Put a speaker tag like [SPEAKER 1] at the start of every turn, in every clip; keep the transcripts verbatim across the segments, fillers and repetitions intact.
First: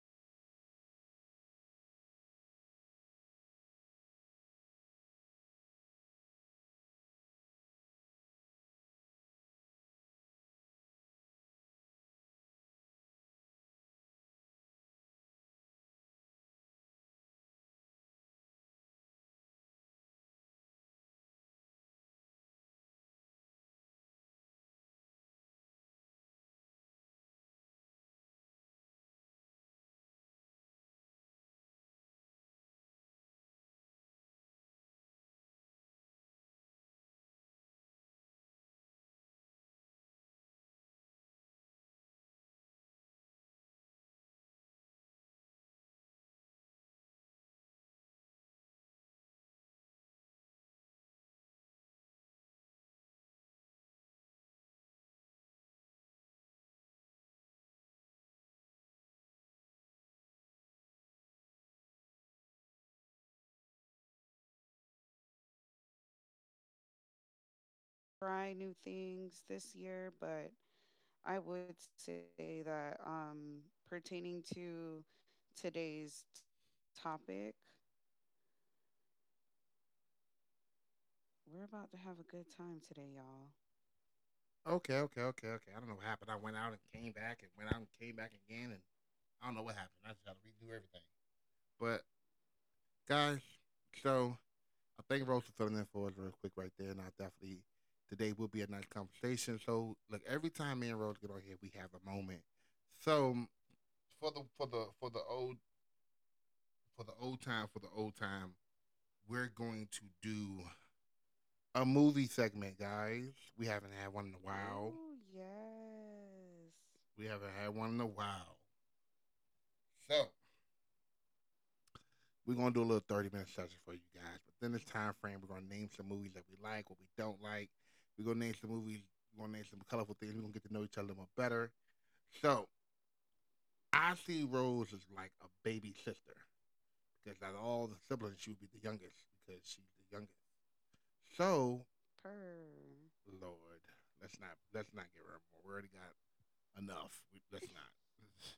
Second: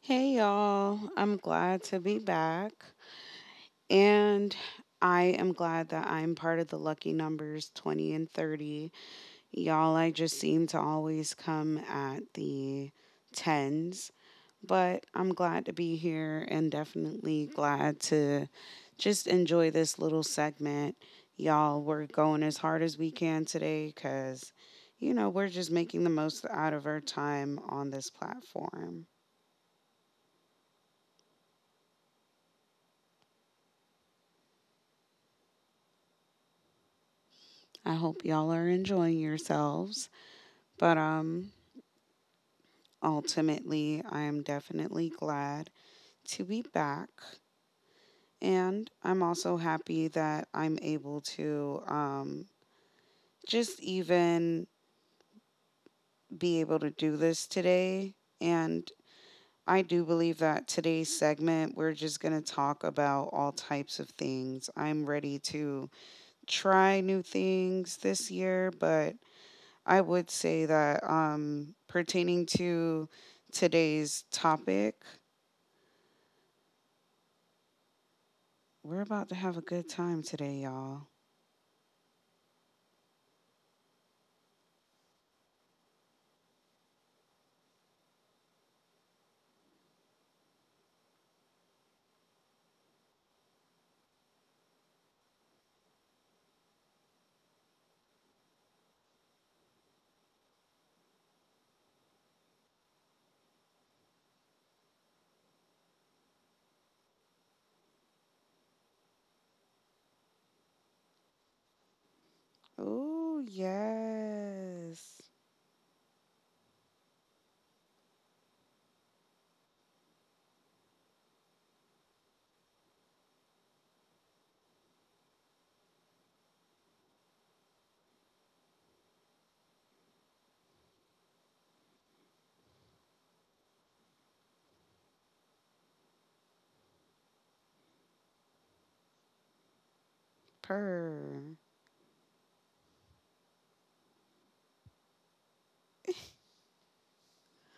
[SPEAKER 1] Hey y'all, I'm glad to be back. And I am glad that I'm part of the lucky numbers twenty and thirty. Y'all, I just seem to always come at the tens, but I'm glad to be here and definitely glad to just enjoy this little segment. Y'all, we're going as hard as we can today because, you know, we're just making the most out of our time on this platform. I hope y'all are enjoying yourselves. But um ultimately, I am definitely glad to be back. And I'm also happy that I'm able to um just even be able to do this today. And I do believe that today's segment, we're just going to talk about all types of things. I'm ready to try new things this
[SPEAKER 2] Try
[SPEAKER 1] year,
[SPEAKER 2] new
[SPEAKER 1] but
[SPEAKER 2] things this
[SPEAKER 1] I
[SPEAKER 2] year,
[SPEAKER 1] would
[SPEAKER 2] but
[SPEAKER 1] say that,
[SPEAKER 2] I would
[SPEAKER 1] um, pertaining
[SPEAKER 2] say that
[SPEAKER 1] to
[SPEAKER 2] um,
[SPEAKER 1] today's
[SPEAKER 2] pertaining
[SPEAKER 1] topic,
[SPEAKER 2] to today's topic,
[SPEAKER 1] we're about to have a good time today, y'all.
[SPEAKER 2] we're about to have a good time today, y'all. Okay, okay, okay, okay. I don't know what happened. I went out and came back and went out and came back again and I don't know what happened. I just had to redo everything. But guys, so I thank Rose for filling in for us real quick right there and I definitely today will be a nice conversation. So look, every time me and Rose get on here we have a moment. So for the for the for the old for the old time for the old time, we're going to do a movie segment, guys. We haven't
[SPEAKER 1] Oh,
[SPEAKER 2] had one in a while. Ooh, yes.
[SPEAKER 1] yes.
[SPEAKER 2] We haven't had one in a while. So we're gonna do a little thirty minute session for you guys. But then this time frame, we're gonna name some movies that we like, what we don't like. We're gonna name some movies. We're gonna name some colorful things. We're gonna get to know each other a little better. So I see Rose as like a baby sister because out of all the siblings, she would be the youngest because she's the youngest. So,
[SPEAKER 1] Per.
[SPEAKER 2] Purr. Lord, let's not let's not get rid more. We already got enough. We, let's not.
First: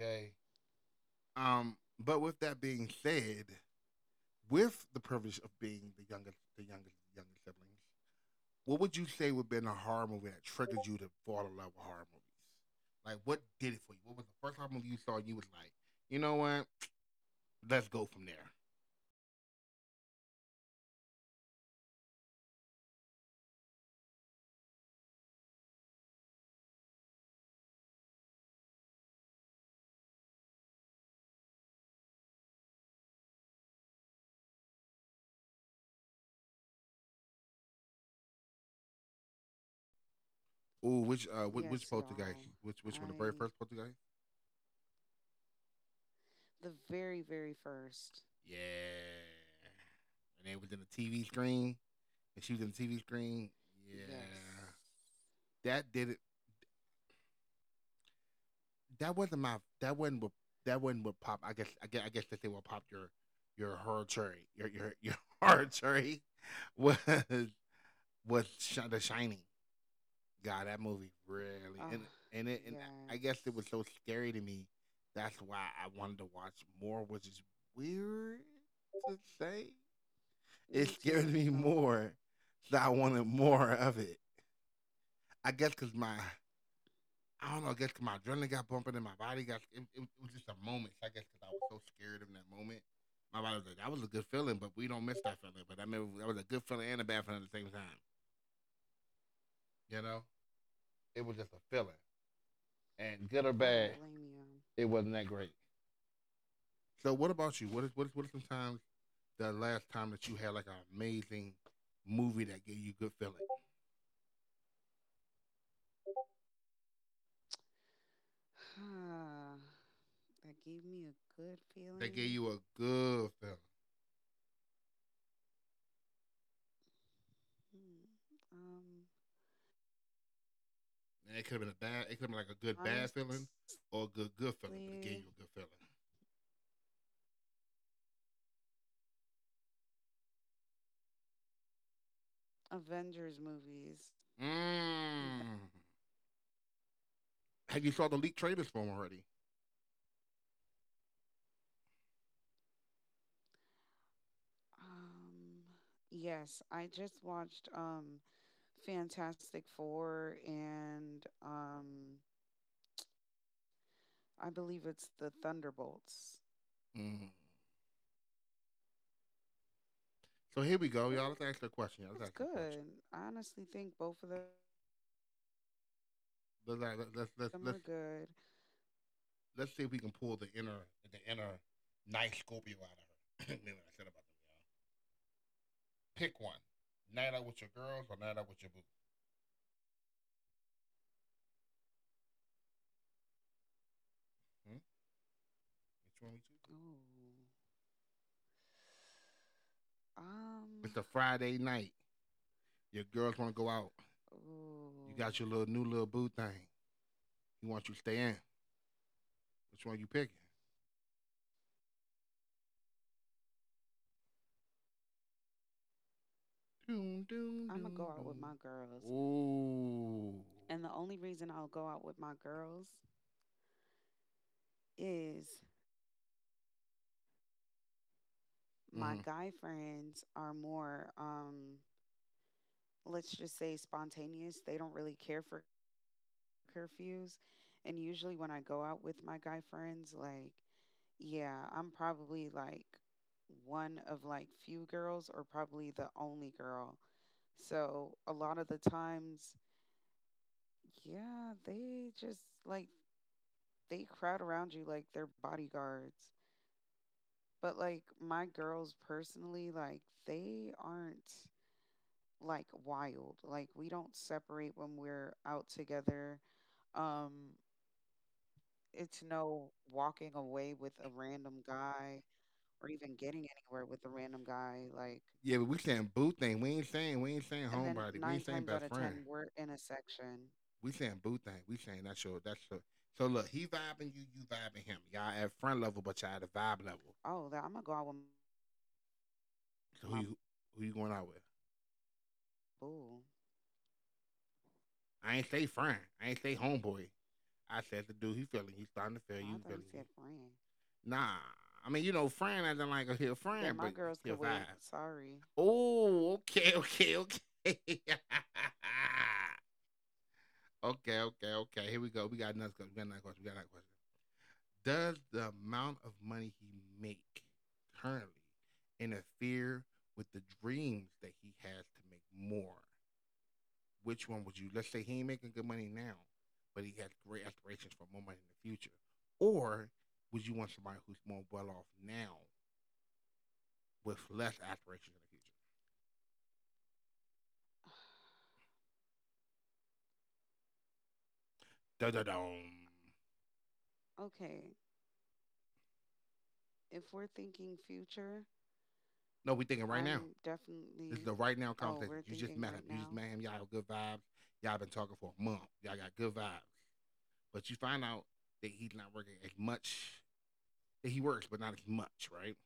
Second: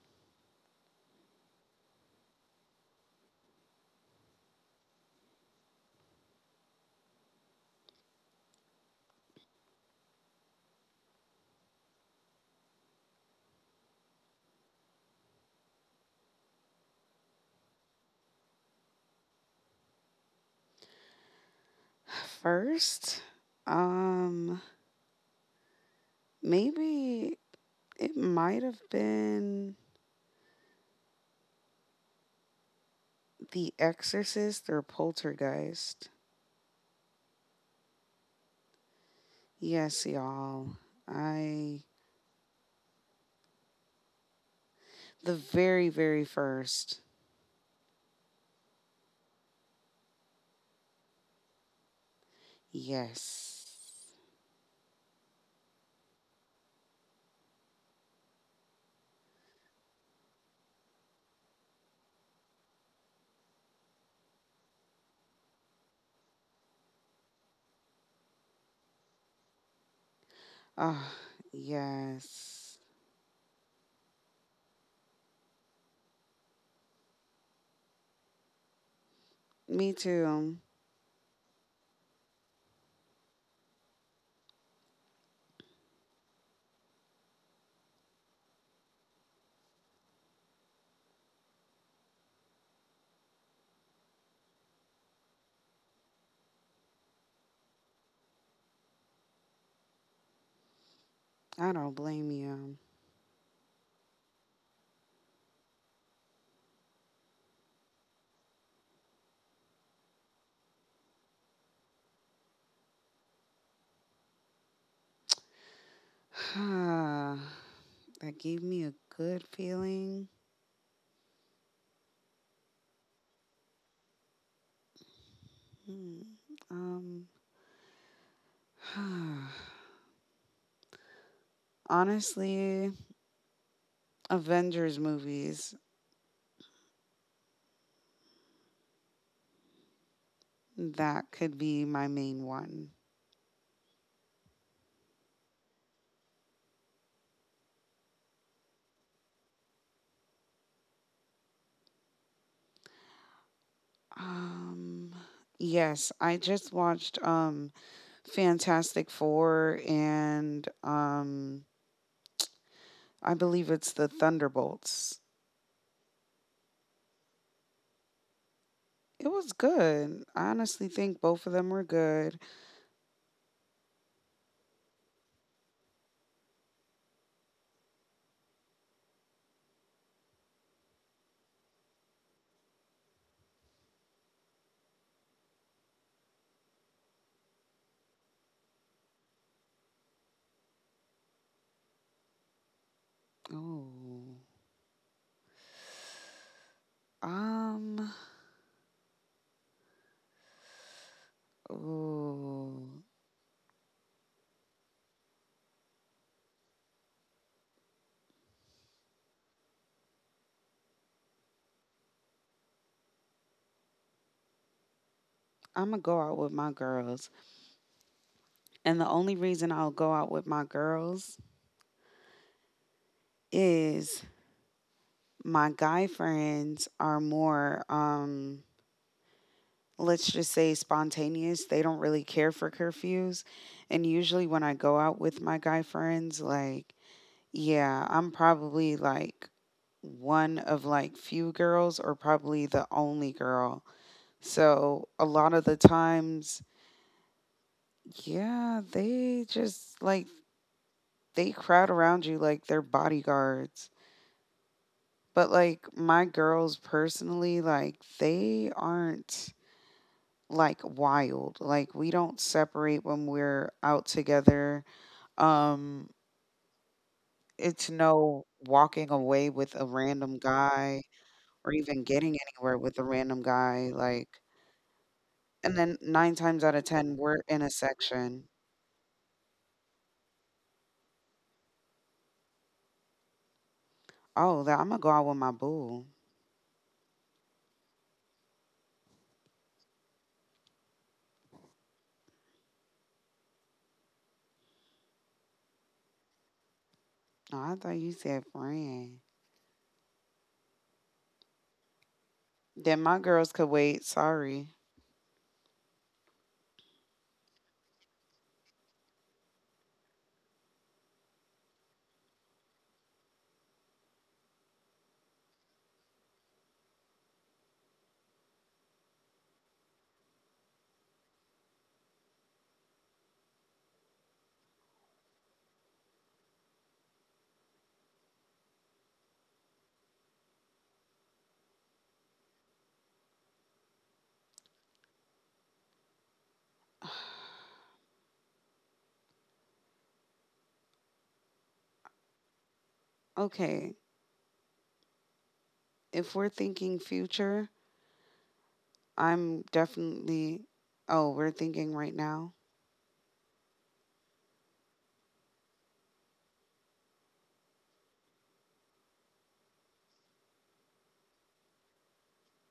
[SPEAKER 2] Okay. Um. But with that being said, with the privilege of being the youngest, the youngest, the youngest siblings, what would you say would have been a horror movie that triggered you to fall in love with horror movies? Like, what did it for you? What was the first horror movie you saw? And You was like, you know what? Let's go from there.
[SPEAKER 1] First, um, maybe it might have been The Exorcist or Poltergeist. Yes, y'all.
[SPEAKER 2] Ooh,
[SPEAKER 1] I.
[SPEAKER 2] which uh, which, Yes, which poltergeist? You Which which I, one? The very first poltergeist?
[SPEAKER 1] The very, very first.
[SPEAKER 2] The very, very first. Yeah. And it was in the T V screen. And she was in the T V screen.
[SPEAKER 1] Yes.
[SPEAKER 2] Yeah. Yes. That did it. That wasn't my. That wasn't what. That wasn't what popped. I guess. I guess. I guess that thing what popped your, your horror cherry. Your your your horror cherry, was was Sh- the Shining. God, that
[SPEAKER 1] Ah,
[SPEAKER 2] movie really. Oh, and Ah,
[SPEAKER 1] yes.
[SPEAKER 2] and it, and yeah. I guess it was so scary to me. That's why I wanted to watch more, which is weird to
[SPEAKER 1] Me
[SPEAKER 2] say.
[SPEAKER 1] too.
[SPEAKER 2] It scares me more, so I wanted more of it. I guess because my, I don't know, I guess 'cause my adrenaline got bumping and my body got, it, it, it was just a moment. So I guess because I was so scared in that moment. My body was like, that was a good feeling, but we don't miss that feeling. But I remember that was a good feeling and a bad feeling at the same time. You know?
[SPEAKER 1] I
[SPEAKER 2] It
[SPEAKER 1] don't
[SPEAKER 2] was just a
[SPEAKER 1] blame
[SPEAKER 2] feeling.
[SPEAKER 1] you.
[SPEAKER 2] And good or bad, it wasn't that great. So what about you? What is what is what is sometimes the last time that you had like an amazing movie that gave you good feeling?
[SPEAKER 1] that gave me a good
[SPEAKER 2] Huh.
[SPEAKER 1] feeling.
[SPEAKER 2] That gave me a good feeling. That gave you a good feeling.
[SPEAKER 1] Hmm. Um,
[SPEAKER 2] Hmm, Um, And it could have been a bad.
[SPEAKER 1] honestly,
[SPEAKER 2] It could have been like a good honestly, bad feeling or a
[SPEAKER 1] Avengers
[SPEAKER 2] good good feeling. But
[SPEAKER 1] movies.
[SPEAKER 2] it gave you a good feeling.
[SPEAKER 1] That could be my main one.
[SPEAKER 2] Avengers movies. Mm. Have you saw the leaked trailers for 'em already?
[SPEAKER 1] Um, yes, I
[SPEAKER 2] Um,
[SPEAKER 1] just watched
[SPEAKER 2] yes, I
[SPEAKER 1] um
[SPEAKER 2] just watched um
[SPEAKER 1] Fantastic Four,
[SPEAKER 2] Fantastic
[SPEAKER 1] and
[SPEAKER 2] Four
[SPEAKER 1] um
[SPEAKER 2] and um
[SPEAKER 1] I believe it's the Thunderbolts.
[SPEAKER 2] I believe it's the Thunderbolts. Mm. So here we
[SPEAKER 1] It
[SPEAKER 2] go, y'all. Let's ask her a
[SPEAKER 1] was
[SPEAKER 2] question. Y'all. That's Let's That's ask her a question.
[SPEAKER 1] good. I honestly think both
[SPEAKER 2] Good.
[SPEAKER 1] of them were
[SPEAKER 2] I
[SPEAKER 1] good.
[SPEAKER 2] honestly think both of them Let's, let's, let's, let's, are let's, good. Let's see if we can pull the inner the inner nice Scorpio out of her. Remember what I said about them. Pick one. Night out with your girls or night out with your boo.
[SPEAKER 1] Oh. Um,
[SPEAKER 2] Hmm? Which one we choose? Ooh.
[SPEAKER 1] ooh,
[SPEAKER 2] Um. It's a Friday night. Your girls want to go out. Ooh. You got your little new little boo thing. You want you to stay in. Which one you picking?
[SPEAKER 1] I'm gonna go out with my girls, and the only reason I'll
[SPEAKER 2] Doom,
[SPEAKER 1] go out with
[SPEAKER 2] doom,
[SPEAKER 1] my
[SPEAKER 2] I'm gonna go out with
[SPEAKER 1] girls
[SPEAKER 2] my girls. Ooh. And the only
[SPEAKER 1] is
[SPEAKER 2] reason I'll go out with my girls
[SPEAKER 1] my guy friends are more,
[SPEAKER 2] is
[SPEAKER 1] um let's just say, spontaneous.
[SPEAKER 2] my Mhm.
[SPEAKER 1] They don't
[SPEAKER 2] guy
[SPEAKER 1] really care for
[SPEAKER 2] friends are
[SPEAKER 1] curfews,
[SPEAKER 2] more,
[SPEAKER 1] and
[SPEAKER 2] um,
[SPEAKER 1] usually when I go out with my
[SPEAKER 2] let's
[SPEAKER 1] guy
[SPEAKER 2] just say,
[SPEAKER 1] friends, like,
[SPEAKER 2] spontaneous. They don't really care for
[SPEAKER 1] yeah, I'm probably like
[SPEAKER 2] curfews. And
[SPEAKER 1] one
[SPEAKER 2] usually when I
[SPEAKER 1] of
[SPEAKER 2] go
[SPEAKER 1] like
[SPEAKER 2] out with
[SPEAKER 1] few
[SPEAKER 2] my guy
[SPEAKER 1] girls or
[SPEAKER 2] friends,
[SPEAKER 1] probably
[SPEAKER 2] like,
[SPEAKER 1] the only
[SPEAKER 2] yeah,
[SPEAKER 1] girl.
[SPEAKER 2] I'm probably like
[SPEAKER 1] So a lot of the
[SPEAKER 2] one of like
[SPEAKER 1] times,
[SPEAKER 2] few girls or probably the only
[SPEAKER 1] yeah,
[SPEAKER 2] girl.
[SPEAKER 1] they just
[SPEAKER 2] So a
[SPEAKER 1] like,
[SPEAKER 2] lot of the times,
[SPEAKER 1] they crowd around you like they're
[SPEAKER 2] yeah,
[SPEAKER 1] bodyguards.
[SPEAKER 2] they just like
[SPEAKER 1] But
[SPEAKER 2] they
[SPEAKER 1] like
[SPEAKER 2] crowd
[SPEAKER 1] my
[SPEAKER 2] around you
[SPEAKER 1] girls
[SPEAKER 2] like they're
[SPEAKER 1] personally,
[SPEAKER 2] bodyguards.
[SPEAKER 1] like, they
[SPEAKER 2] But
[SPEAKER 1] aren't
[SPEAKER 2] like my girls
[SPEAKER 1] like
[SPEAKER 2] personally,
[SPEAKER 1] wild.
[SPEAKER 2] like
[SPEAKER 1] Like, we
[SPEAKER 2] they
[SPEAKER 1] don't
[SPEAKER 2] aren't
[SPEAKER 1] separate when we're out
[SPEAKER 2] like
[SPEAKER 1] together.
[SPEAKER 2] wild. Like we don't
[SPEAKER 1] Um
[SPEAKER 2] separate when we're out together.
[SPEAKER 1] it's no
[SPEAKER 2] Um,
[SPEAKER 1] walking away with a random
[SPEAKER 2] it's no
[SPEAKER 1] guy
[SPEAKER 2] walking
[SPEAKER 1] or
[SPEAKER 2] away
[SPEAKER 1] even
[SPEAKER 2] with a
[SPEAKER 1] getting anywhere
[SPEAKER 2] random
[SPEAKER 1] with a random
[SPEAKER 2] guy.
[SPEAKER 1] guy,
[SPEAKER 2] Or
[SPEAKER 1] like,
[SPEAKER 2] even getting anywhere with a random
[SPEAKER 1] and then
[SPEAKER 2] guy.
[SPEAKER 1] nine
[SPEAKER 2] Like,
[SPEAKER 1] times
[SPEAKER 2] yeah,
[SPEAKER 1] out
[SPEAKER 2] but
[SPEAKER 1] of
[SPEAKER 2] we
[SPEAKER 1] ten
[SPEAKER 2] saying
[SPEAKER 1] we're
[SPEAKER 2] boo
[SPEAKER 1] in a
[SPEAKER 2] thing. We ain't saying we
[SPEAKER 1] section.
[SPEAKER 2] ain't saying and then homebody. We nine ain't saying times out best of friend. Ten, We're in a section. We saying boo thing. We saying that's your that's your. So look, he
[SPEAKER 1] Oh, that I'm gonna
[SPEAKER 2] vibing
[SPEAKER 1] go
[SPEAKER 2] you,
[SPEAKER 1] out
[SPEAKER 2] you
[SPEAKER 1] with my
[SPEAKER 2] vibing him.
[SPEAKER 1] boo.
[SPEAKER 2] Y'all at friend level, but y'all at a vibe level. Oh, that I'm gonna go out with my So who you, who you going out with? Boo. I ain't say friend. I ain't say homeboy.
[SPEAKER 1] Oh, I thought you
[SPEAKER 2] I
[SPEAKER 1] said
[SPEAKER 2] said the dude, he feeling,
[SPEAKER 1] friend.
[SPEAKER 2] he's starting to feel you. Thought Feeling you said friend. Nah, I mean, you know, friend.
[SPEAKER 1] Then
[SPEAKER 2] I
[SPEAKER 1] my
[SPEAKER 2] don't like a
[SPEAKER 1] girls could
[SPEAKER 2] his friend, Yeah,
[SPEAKER 1] wait.
[SPEAKER 2] my but girls his could
[SPEAKER 1] Sorry.
[SPEAKER 2] wait. Sorry. Oh, okay, okay, okay. okay, okay, okay. Here we go. We got another question. We got another question. We got another question. Does the amount of money he make currently interfere with the dreams that he has to make more? Which one would you? Let's say he ain't making good money now, but he has great aspirations for more money in the future, or would you want somebody who's more well off now with less aspirations in the future? Da da dum.
[SPEAKER 1] Okay.
[SPEAKER 2] Okay,
[SPEAKER 1] If we're thinking
[SPEAKER 2] if we're
[SPEAKER 1] future,
[SPEAKER 2] thinking future, no,
[SPEAKER 1] I'm
[SPEAKER 2] we are thinking right now. I'm now.
[SPEAKER 1] definitely.
[SPEAKER 2] Definitely. This is
[SPEAKER 1] Oh,
[SPEAKER 2] the
[SPEAKER 1] we're
[SPEAKER 2] right now Oh,
[SPEAKER 1] thinking right
[SPEAKER 2] conversation. We You
[SPEAKER 1] now.
[SPEAKER 2] just met him. right You just met him. Y'all have good vibes. Y'all been talking for a month. Y'all got good vibes. But you find out that he's not working as much. That he works, but not as much, right?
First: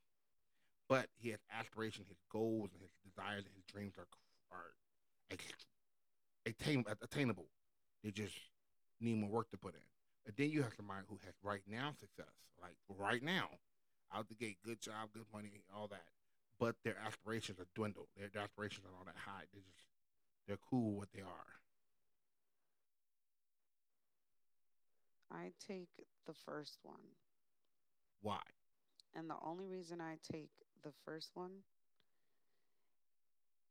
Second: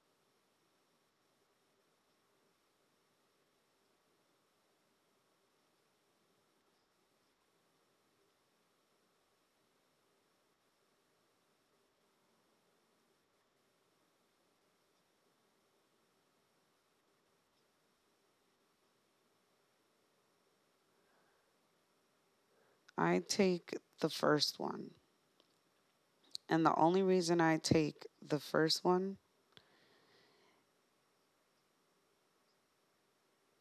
[SPEAKER 2] But he has aspirations, his goals, and his desires, and his dreams are are attain, attainable. They just need more work to put in. But then you have somebody who has right now success, like right now, out the gate, good job, good money, all that. But their aspirations are dwindled. Their, aspirations are not that high. They're just they're cool with what they are.
[SPEAKER 1] I take the first one.
[SPEAKER 2] I take the
[SPEAKER 1] And
[SPEAKER 2] first
[SPEAKER 1] the
[SPEAKER 2] one.
[SPEAKER 1] only reason I take
[SPEAKER 2] Why?
[SPEAKER 1] the first one,
[SPEAKER 2] And the only reason I take the first one,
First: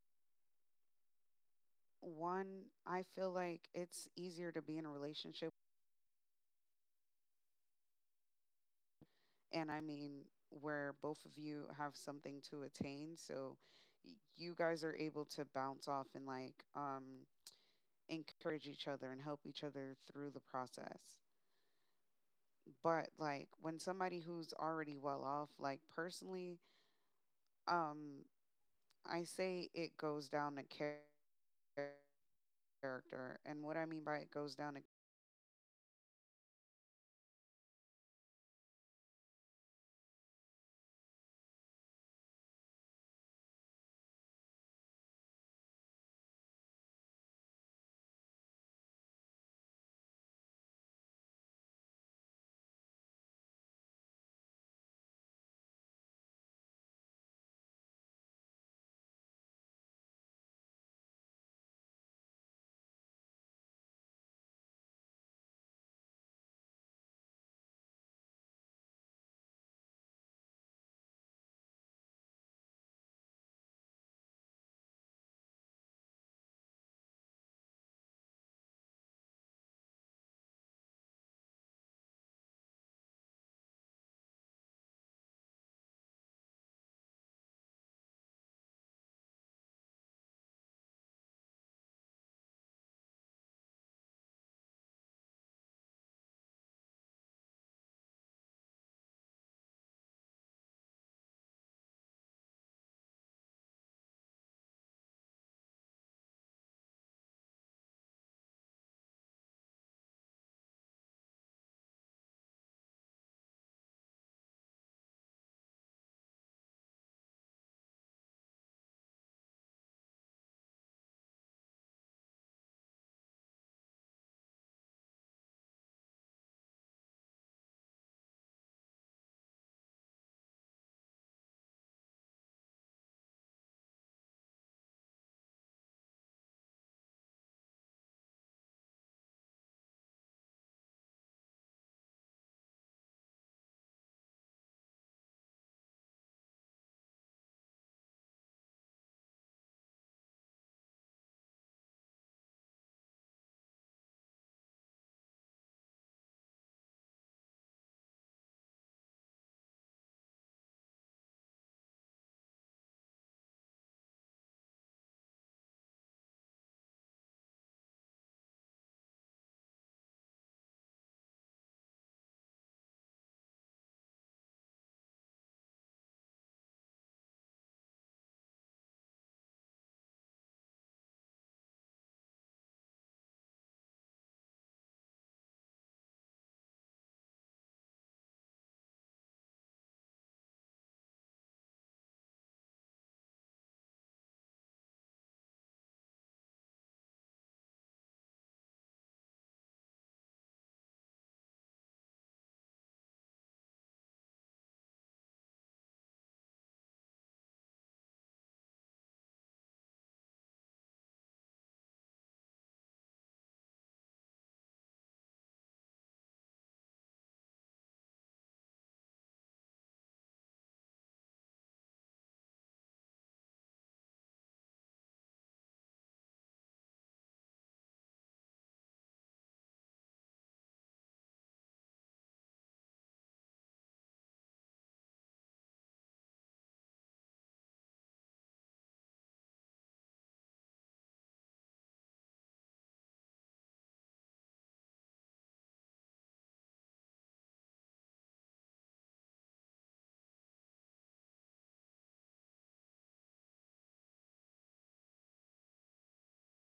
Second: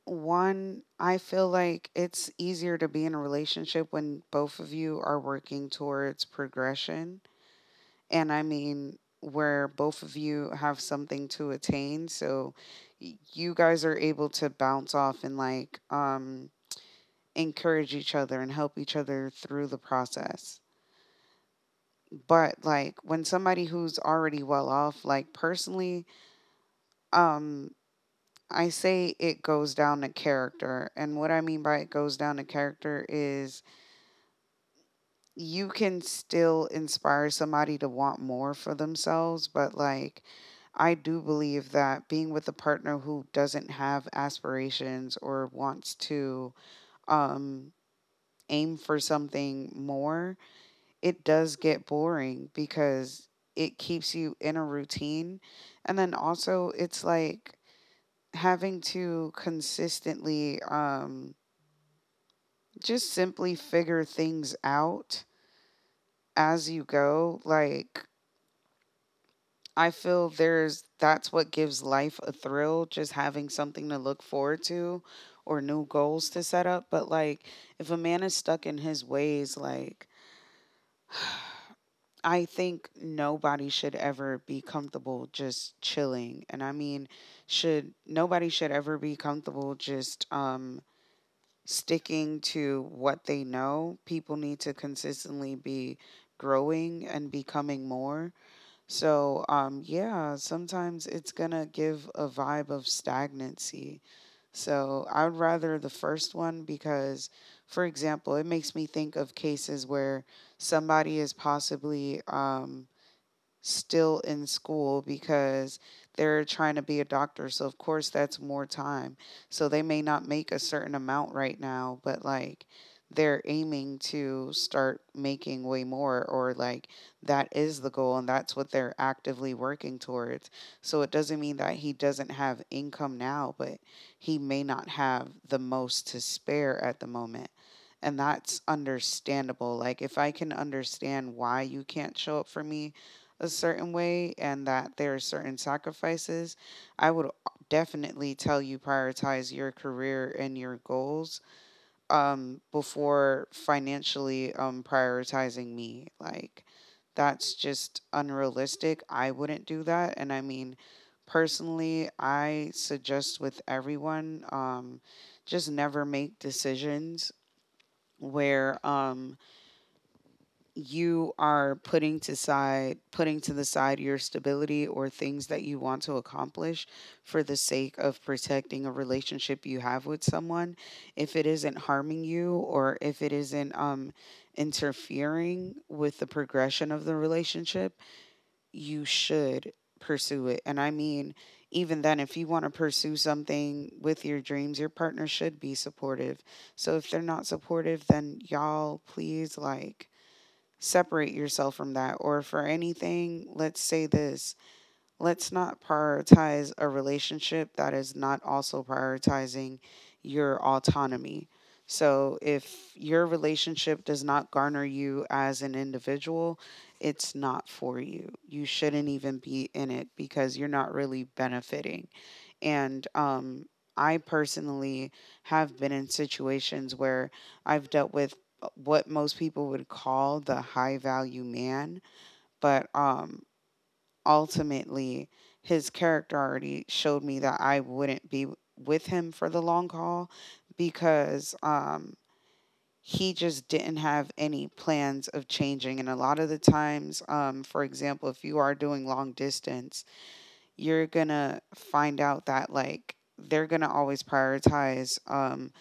[SPEAKER 1] one, I feel like it's
[SPEAKER 2] one,
[SPEAKER 1] easier to
[SPEAKER 2] I
[SPEAKER 1] be in a
[SPEAKER 2] feel like
[SPEAKER 1] relationship
[SPEAKER 2] it's
[SPEAKER 1] when
[SPEAKER 2] easier
[SPEAKER 1] both
[SPEAKER 2] to
[SPEAKER 1] of
[SPEAKER 2] be in a
[SPEAKER 1] you are
[SPEAKER 2] relationship
[SPEAKER 1] working towards progression. And I mean, where
[SPEAKER 2] and I
[SPEAKER 1] both
[SPEAKER 2] mean
[SPEAKER 1] of you have
[SPEAKER 2] where both
[SPEAKER 1] something
[SPEAKER 2] of
[SPEAKER 1] to
[SPEAKER 2] you have
[SPEAKER 1] attain.
[SPEAKER 2] something
[SPEAKER 1] So
[SPEAKER 2] to attain.
[SPEAKER 1] y-
[SPEAKER 2] So
[SPEAKER 1] you guys are
[SPEAKER 2] y-
[SPEAKER 1] able to
[SPEAKER 2] you guys are
[SPEAKER 1] bounce
[SPEAKER 2] able
[SPEAKER 1] off and,
[SPEAKER 2] to
[SPEAKER 1] like,
[SPEAKER 2] bounce off and like
[SPEAKER 1] um,
[SPEAKER 2] um
[SPEAKER 1] encourage each other and
[SPEAKER 2] encourage
[SPEAKER 1] help
[SPEAKER 2] each
[SPEAKER 1] each
[SPEAKER 2] other and
[SPEAKER 1] other
[SPEAKER 2] help each
[SPEAKER 1] through the
[SPEAKER 2] other through the
[SPEAKER 1] process.
[SPEAKER 2] process.
[SPEAKER 1] But like
[SPEAKER 2] But
[SPEAKER 1] when
[SPEAKER 2] like
[SPEAKER 1] somebody
[SPEAKER 2] when
[SPEAKER 1] who's
[SPEAKER 2] somebody
[SPEAKER 1] already
[SPEAKER 2] who's
[SPEAKER 1] well
[SPEAKER 2] already
[SPEAKER 1] off,
[SPEAKER 2] well
[SPEAKER 1] like,
[SPEAKER 2] off, like
[SPEAKER 1] personally,
[SPEAKER 2] personally,
[SPEAKER 1] um
[SPEAKER 2] um
[SPEAKER 1] I
[SPEAKER 2] I
[SPEAKER 1] say it
[SPEAKER 2] say
[SPEAKER 1] goes
[SPEAKER 2] it
[SPEAKER 1] down to
[SPEAKER 2] goes down to character.
[SPEAKER 1] character. And what I mean by it goes down to character
[SPEAKER 2] And
[SPEAKER 1] is
[SPEAKER 2] what I mean by it goes down to character
[SPEAKER 1] you can still inspire somebody to want more for themselves, but like, I do believe that being with a partner who doesn't have aspirations or wants to um aim for something more, it does get boring because it keeps you in a routine. And then also, it's like having to consistently, um, just simply figure things out as you go. Like, I feel there's that's what gives life a thrill, just having something to look forward to or new goals to set up. But like, if a man is stuck in his ways, like, I think nobody should ever be comfortable just chilling. And I mean, should nobody should ever be comfortable just um sticking to what they know. People need to consistently be growing and becoming more. So, um yeah, sometimes it's going to give a vibe of stagnancy. So I would rather the first one because, for example, it makes me think of cases where somebody is possibly um still in school because they're trying to be a doctor. So of course that's more time. So they may not make a certain amount right now, but like, they're aiming to start making way more, or like, that is the goal and that's what they're actively working towards. So it doesn't mean that he doesn't have income now, but he may not have the most to spare at the moment, and that's understandable. Like, if I can understand why you can't show up for me a certain way and that there are certain sacrifices, I would definitely tell you, prioritize your career and your goals, um, before financially, um, prioritizing me. Like, that's just unrealistic. I wouldn't do that. And I mean, personally, I suggest with everyone, um, just never make decisions where, um, you are putting to side, putting to the side your stability or things that you want to accomplish for the sake of protecting a relationship you have with someone. If it isn't harming you or if it isn't um interfering with the progression of the relationship, you should pursue it. And I mean, even then, if you want to pursue something with your dreams, your partner should be supportive. So if they're not supportive, then y'all, please, like, separate yourself from that. Or for anything, let's say this, let's not prioritize a relationship that is not also prioritizing your autonomy. So if your relationship does not garner you as an individual, it's not for you. You shouldn't even be in it because you're not really benefiting. And, um, I personally have been in situations where I've dealt with, uh, what most people would call the high value man, but um, ultimately, his character already showed me that I wouldn't be with him for the long haul because um, he just didn't have any plans of changing. And a lot of the times, um, for example, if you are doing long distance, you're gonna find out that, like, they're gonna always prioritize um